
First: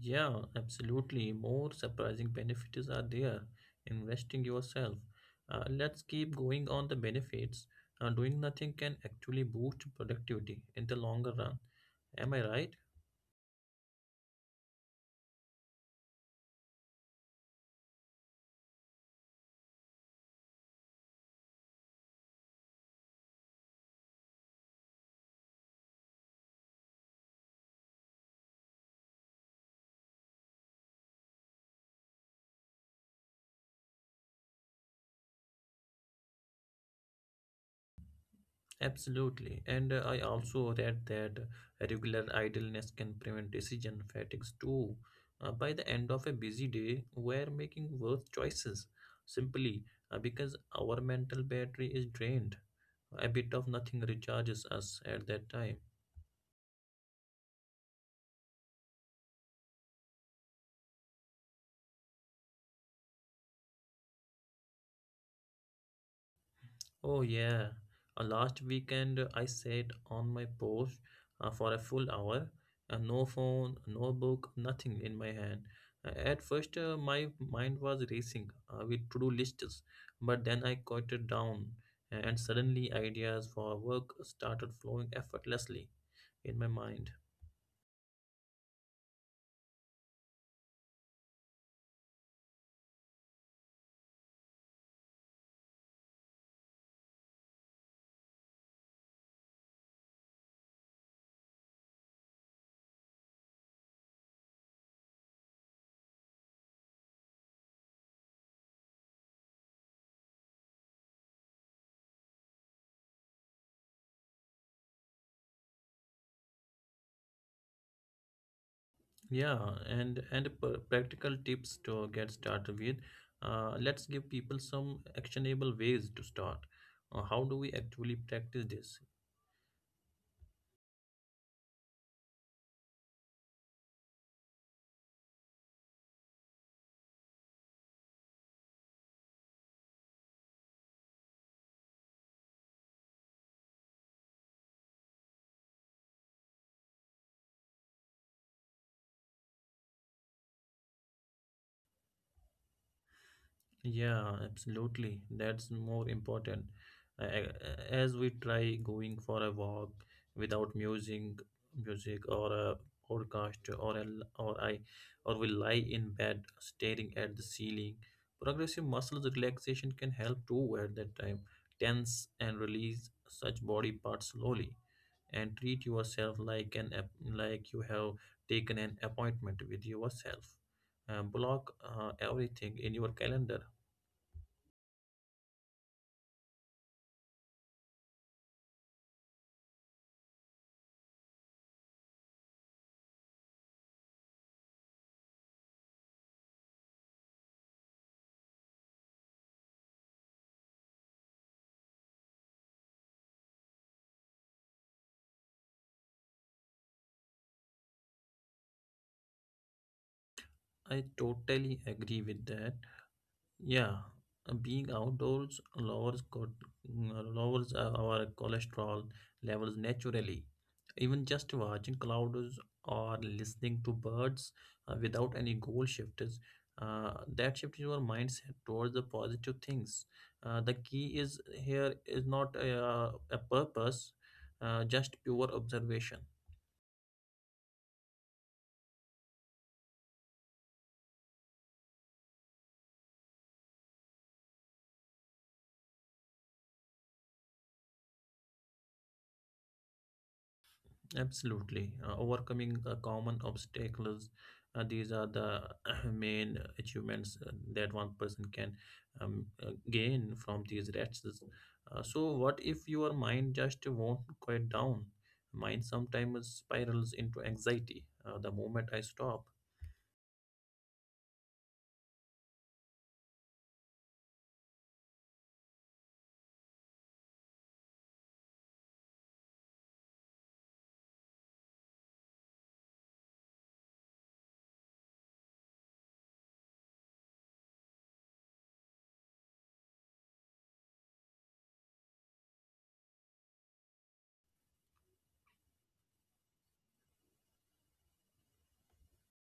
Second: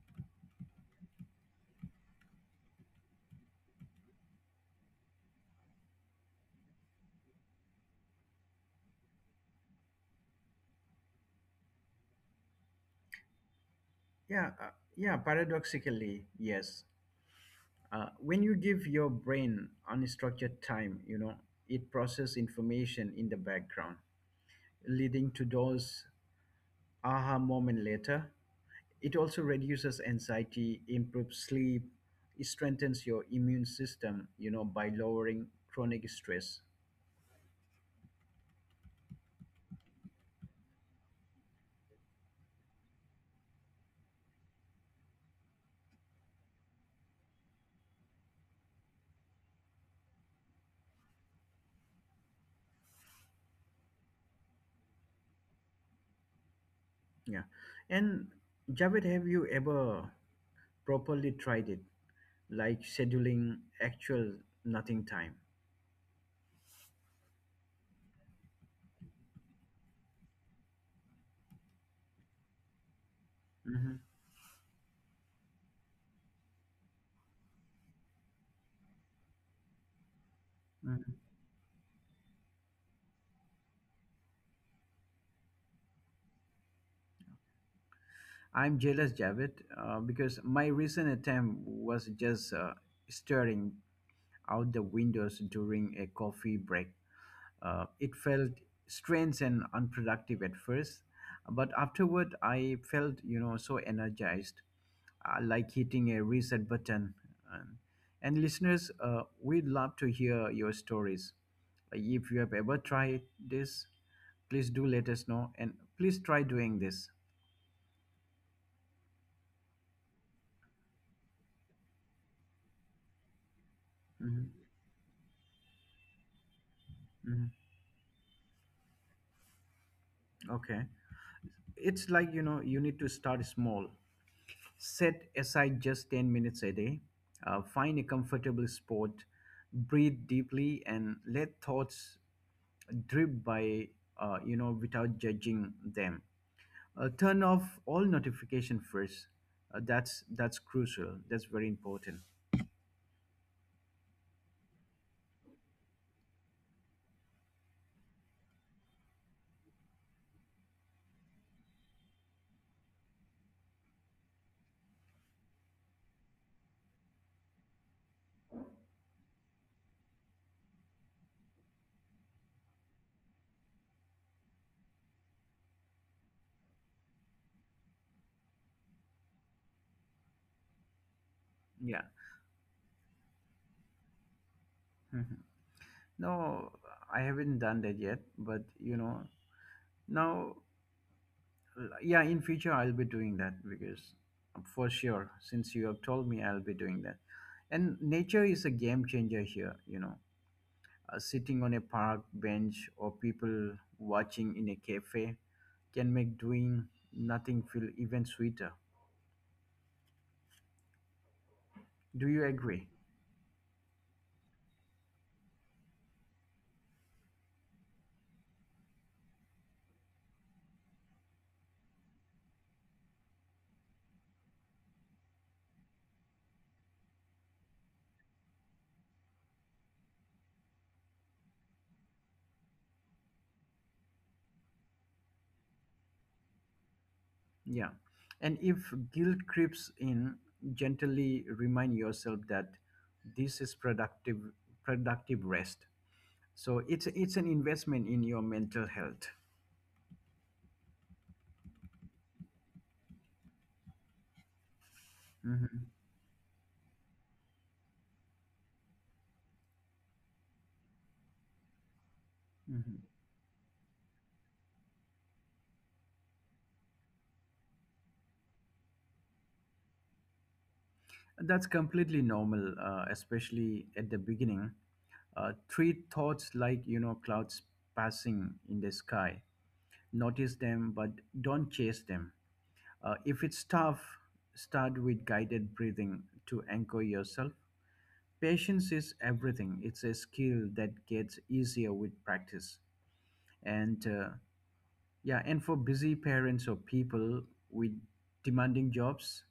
S2: Yeah, absolutely. More surprising benefits are there. Investing yourself. Let's keep going on the benefits. Doing nothing can actually boost productivity in the longer run. Am I right?
S1: yeah uh, yeah, paradoxically, yes. When you give your brain unstructured time, you know, it processes information in the background, leading to those aha moment later. It also reduces anxiety, improves sleep, it strengthens your immune system, you know, by lowering chronic stress.
S2: Absolutely. And I also read that regular idleness can prevent decision fatigues too. By the end of a busy day, we're making worse choices simply because our mental battery is drained. A bit of nothing recharges us at that time.
S1: yeah and Javed, have you ever properly tried it, like scheduling actual nothing time?
S2: Oh, yeah. Last weekend, I sat on my porch for a full hour. No phone,
S1: hmm
S2: no book, nothing in my hand. At first, my mind was racing with to-do lists, but then I quieted down, and suddenly ideas for work started flowing effortlessly in my mind.
S1: I'm jealous, Javed, because my recent attempt was just staring out the windows during a coffee break. It felt strange and unproductive at first, but afterward I felt, you know, so energized, like hitting a reset button. Um, and listeners, we'd love to hear your stories. If you have ever tried this, please do let us know, and please try doing this.
S2: Yeah, and practical tips to get started with. Let's give
S1: Mhm.
S2: people some actionable ways to start. Uh,
S1: Mhm.
S2: how do we actually practice this?
S1: Okay. It's like, you know, you need to start small, set aside just 10 minutes a day, find a comfortable spot, breathe deeply, and let thoughts drip by, without judging them, turn off all notification first, that's crucial, that's very important.
S2: Yeah, absolutely. That's more important. As we try going for a walk without music, music or a podcast, or a, or I, or we lie in bed staring at the ceiling. Progressive muscles relaxation can help too at that time. Tense and release such body parts slowly, and treat yourself like like you have taken an appointment with yourself. Uh, block
S1: Yeah
S2: uh, everything in your calendar.
S1: Mhm. No, I haven't done that yet, but you know, now, yeah, in future I'll be doing that, because for sure, since you have told me, I'll be doing that. And nature is a game changer here, you know, sitting on a park bench, or people watching in a cafe, can make doing nothing feel even sweeter.
S2: I totally agree
S1: Do you
S2: with that.
S1: agree?
S2: Yeah, being outdoors lowers lowers our cholesterol levels naturally. Even just watching clouds or listening to birds without any goal shifters, that shifts your mindset towards the positive things. The key is here is not a, a purpose, just pure observation.
S1: Yeah. And if guilt creeps in, gently remind yourself that this is productive rest. So it's an investment in your mental health.
S2: Absolutely. Overcoming common obstacles, these are the
S1: Mhm.
S2: main achievements that one person can gain from these rests. So, what if
S1: Mhm.
S2: your mind just won't quiet down? Mind sometimes spirals into anxiety the moment I stop.
S1: That's completely normal, especially at the beginning. Treat thoughts like, you know, clouds passing in the sky. Notice them, but don't chase them. If it's tough, start with guided breathing to anchor yourself. Patience is everything. It's a skill that gets easier with practice. And Yeah, and for busy parents or people with demanding jobs,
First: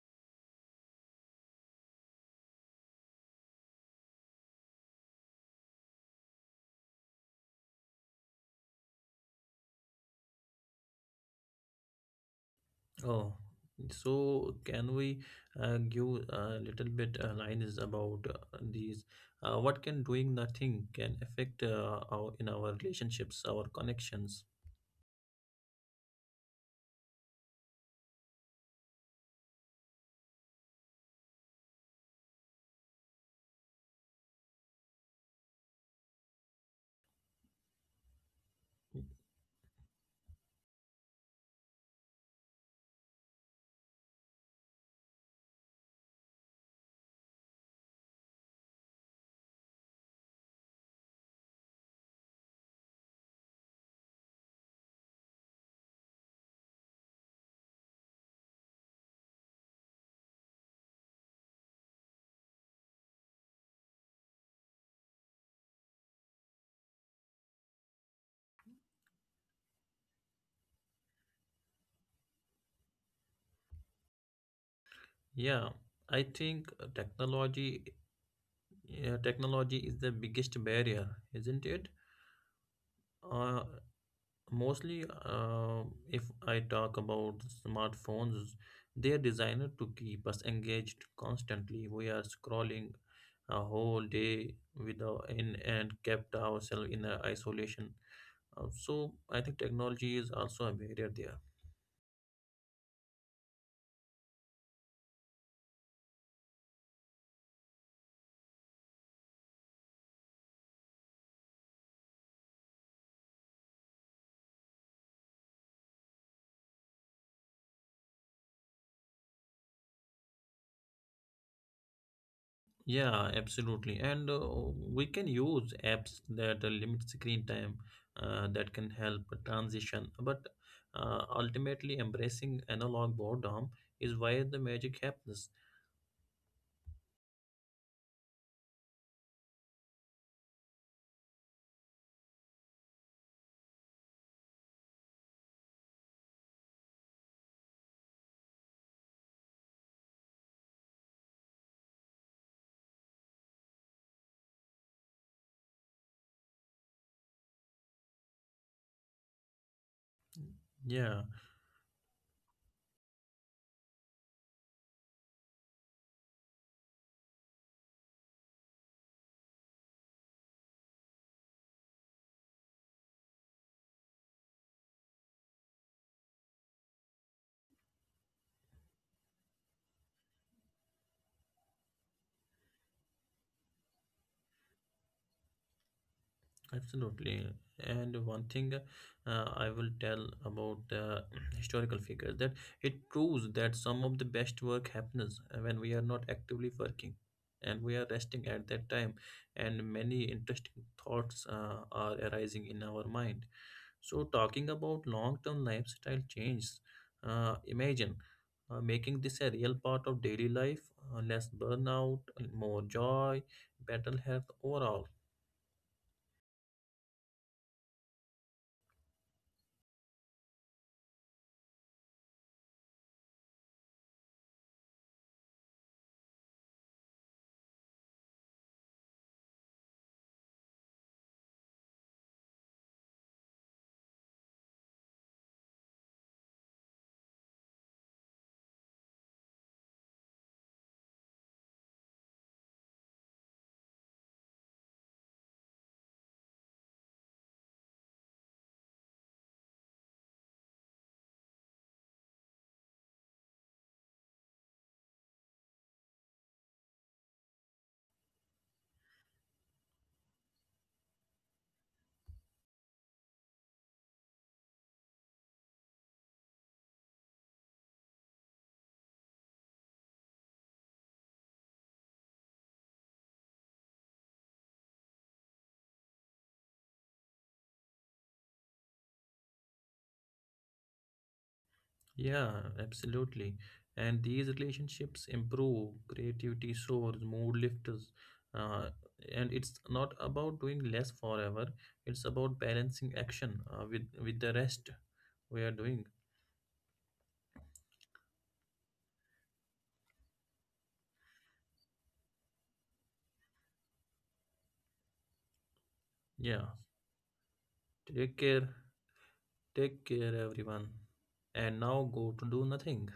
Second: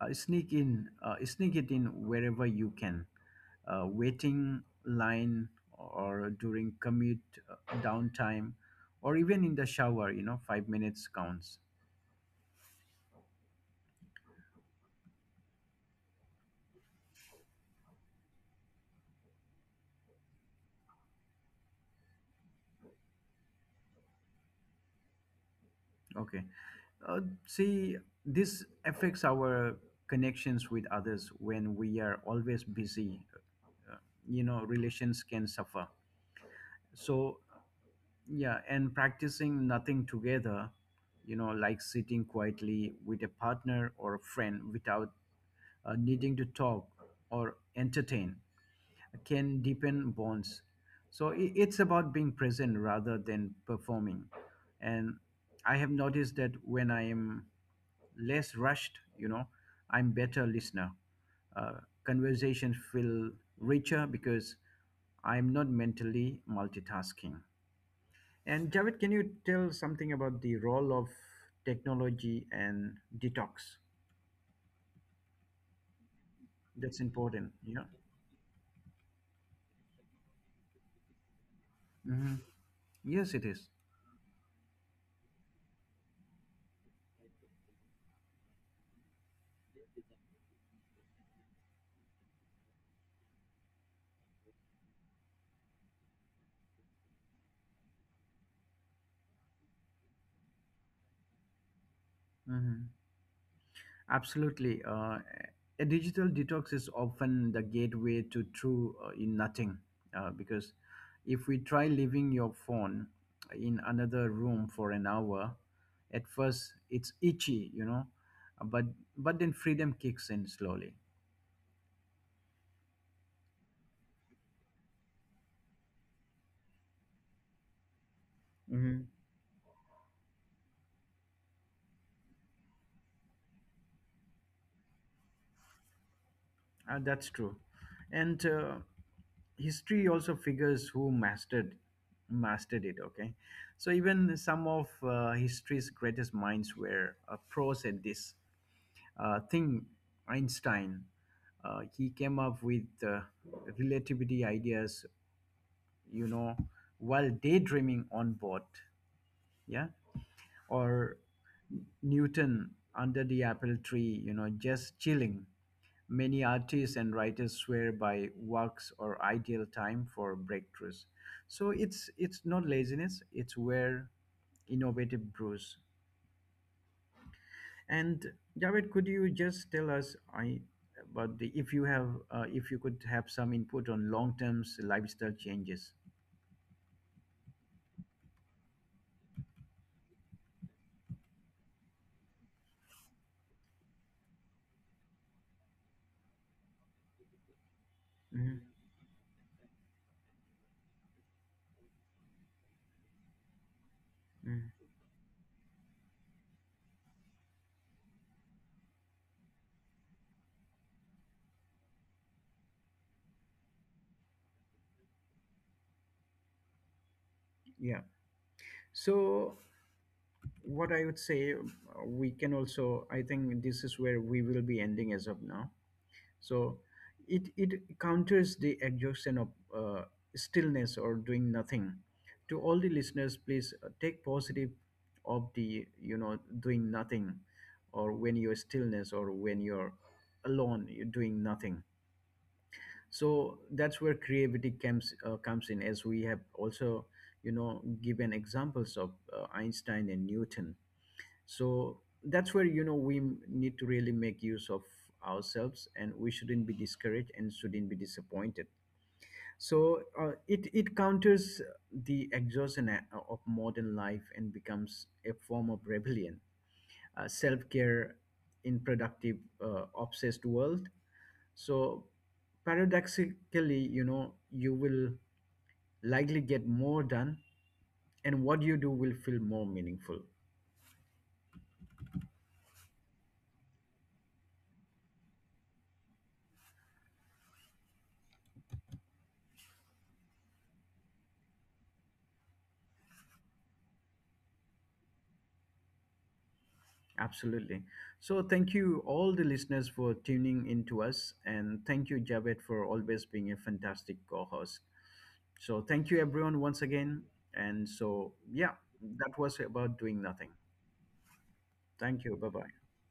S1: sneak it in wherever you can, waiting line, or during commute, uh, downtime, or even in the shower, you know, 5 minutes counts.
S2: Oh, so can we give a little bit lines about these? What can doing nothing can affect our in our relationships, our connections?
S1: Okay, uh, see, this affects our connections with others when we are always busy, uh, relations can suffer. So yeah, and practicing nothing together, you know, like sitting quietly with a partner or a friend without, needing to talk or entertain, can deepen bonds. So it's about being present rather than performing. And I have noticed that when I am less rushed, you know, I'm better listener. Conversations feel richer because I'm not mentally multitasking. And Javed, can you tell something about the role of technology and detox?
S2: Yeah, I think uh,
S1: That's important. Yeah.
S2: technology, uh, technology is the biggest barrier, isn't it?
S1: hmm Yes, it
S2: Uh,
S1: is.
S2: Mostly, if I talk about smartphones, they're designed to keep us engaged constantly. We are scrolling a whole day without in and kept ourselves in a isolation. So I think technology is also a barrier there.
S1: Mhm. Absolutely. A digital detox is often the gateway to true in nothing, because if we try leaving your phone in another room for an hour, at first it's itchy, you know, but but then freedom kicks in slowly.
S2: Yeah, absolutely. And we can use apps that limit screen time that can
S1: hmm
S2: help transition. But ultimately, embracing analog boredom is where the magic happens.
S1: That's true, and history also figures who mastered it. Okay, so even some of history's greatest minds were pros at this thing. Einstein, he came up with relativity ideas, you know, while daydreaming on board, yeah. Or
S2: Yeah,
S1: Newton, under the apple tree, you know, just chilling. Many artists and writers swear by works or ideal time for breakthroughs, so it's not laziness, it's where innovative brews. And Javed, could you just tell us about the, if you have, if you could have some input on long-term lifestyle changes?
S2: absolutely. And one thing I will tell about the historical figures that it proves that some of the best work happens when we are not actively working and we are resting
S1: Mhm.
S2: at that time, and many interesting thoughts are arising in our mind. So, talking
S1: Mhm.
S2: about long term lifestyle changes, imagine making this a real part of daily life, less burnout, more joy, better health overall.
S1: Yeah. So what I would say, we can also, I think this is where we will be ending as of now. So it counters the exhaustion of uh, stillness or doing nothing. To all the listeners, please take positive of the, you know, doing nothing, or when you're stillness, or when you're alone, you're doing nothing. So that's where creativity comes, comes in, as we have also, you know, given examples of Einstein and Newton. So that's where, you know, need to really make use of ourselves, and we shouldn't be discouraged and shouldn't be disappointed. So it counters the exhaustion of modern life, and becomes a form of rebellion, self-care in productive obsessed world. So paradoxically, you know, you will likely get more done, and what you do will feel more meaningful.
S2: Yeah, absolutely. And these relationships improve, creativity soars, mood lifts. Uh, and it's not about doing less forever, it's about balancing action with the rest we are doing.
S1: Absolutely. So, thank you all the listeners for tuning in to us, and thank you, Javed, for always being a fantastic co host. So, thank you,
S2: Yeah,
S1: everyone, once again. And
S2: take
S1: so,
S2: care,
S1: yeah, that was about
S2: take
S1: doing
S2: care,
S1: nothing.
S2: everyone. And now
S1: Thank
S2: go
S1: you.
S2: to
S1: Bye
S2: do
S1: bye.
S2: nothing.